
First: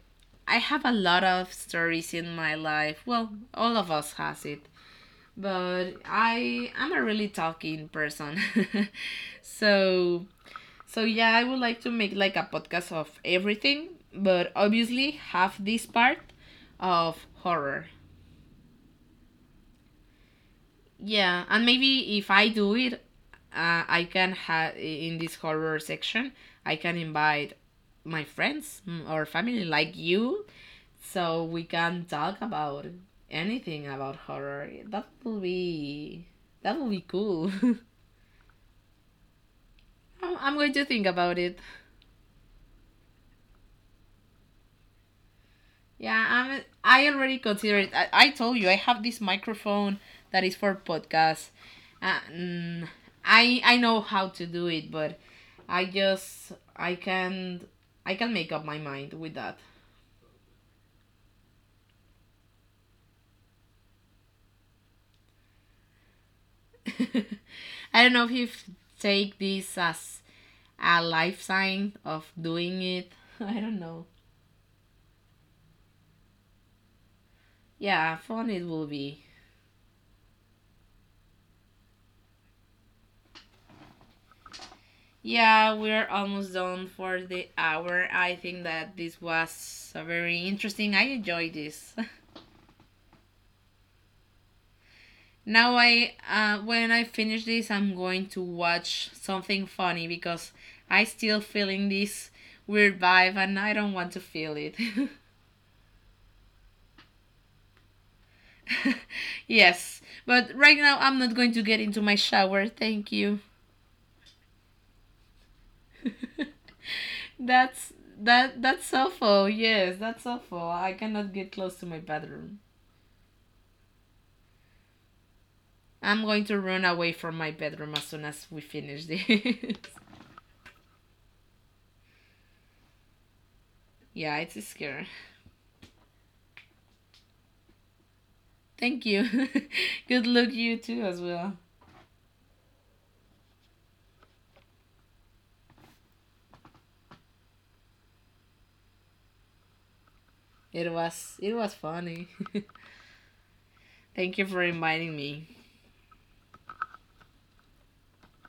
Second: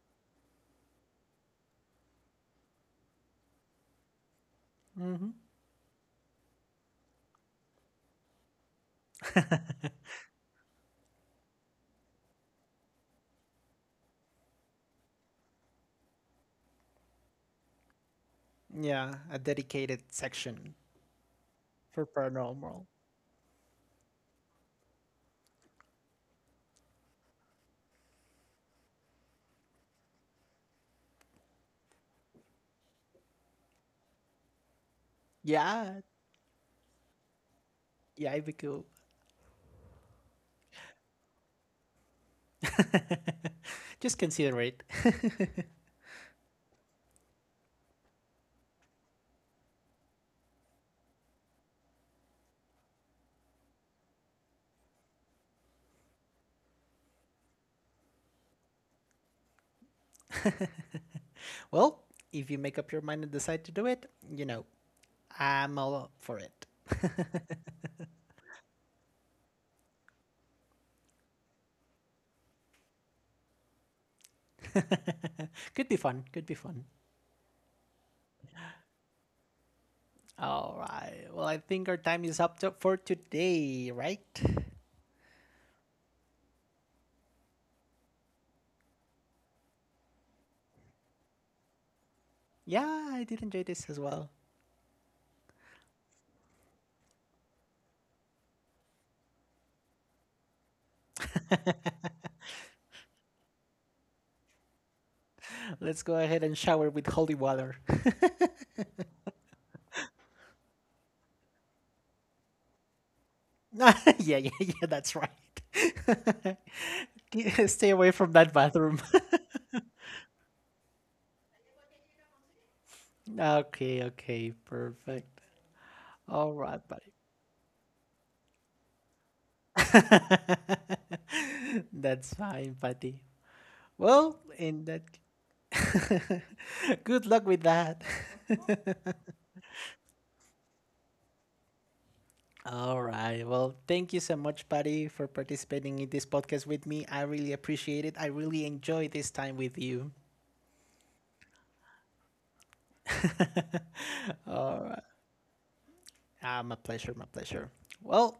S1: I have a lot of stories in my life. Well, all of us has it. But I am a really talking person. So, so yeah, I would like to make like a podcast of everything, but obviously have this part of horror.
S2: yeah, a dedicated section
S1: Yeah, and
S2: for
S1: maybe if I do
S2: paranormal.
S1: it, I can have in this horror section, I can invite my friends, mm, or family like you, so we can talk about anything about horror. That will
S2: Yeah,
S1: be, that will be cool.
S2: yeah, it'd be cool.
S1: I'm going to think about it.
S2: Just consider it.
S1: Yeah, I'm. I already considered. I told you I have this microphone that is for podcasts. Uh, mm, I know how to do it, but I just I can make up my mind with that.
S2: Well, if you make up your mind and decide to do it, I'm all up for it.
S1: I don't know if you take this as a life sign of doing it. I don't know.
S2: could be fun. Could be fun.
S1: Yeah, fun it will be.
S2: All right. Well, I think our time is for today, right?
S1: Yeah, we're almost done for the hour. I think that this was a very interesting. I enjoyed this.
S2: Yeah, I did enjoy this as well.
S1: Now I when I finish this, I'm going to watch something funny, because I still feeling this weird vibe and I don't want to feel it.
S2: Let's go ahead and shower with holy water.
S1: Yes, but right now I'm not going to get into my shower. Thank you.
S2: yeah, yeah, yeah, that's right.
S1: That's,
S2: Stay away from that
S1: that's
S2: bathroom.
S1: awful. Yes, that's awful. I cannot get close to my bedroom.
S2: Okay, okay, perfect.
S1: I'm going
S2: All
S1: to run
S2: right,
S1: away
S2: buddy.
S1: from my bedroom as soon as we finish this.
S2: That's fine, Patty.
S1: Yeah,
S2: Well,
S1: it's
S2: in
S1: scary.
S2: that good luck with that.
S1: Thank you. Good luck you too as well.
S2: All right. Well, thank you so much, Patty, for participating in this podcast with me. I really appreciate it. I really enjoy this time with you.
S1: It was, it was funny. Thank you for
S2: All right.
S1: reminding me.
S2: Ah, my pleasure. My pleasure. Well,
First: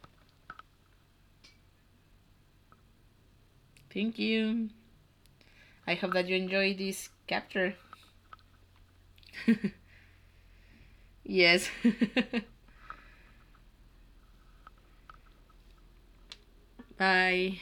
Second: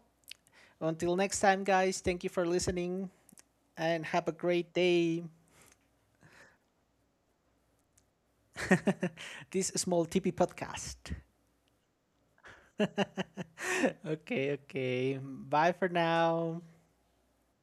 S2: until next time, guys, thank you for listening and
S1: Thank
S2: have a
S1: you.
S2: great day.
S1: I hope that you enjoyed this capture.
S2: This small TP podcast.
S1: Yes.
S2: Okay. Okay. Bye for now.
S1: Bye.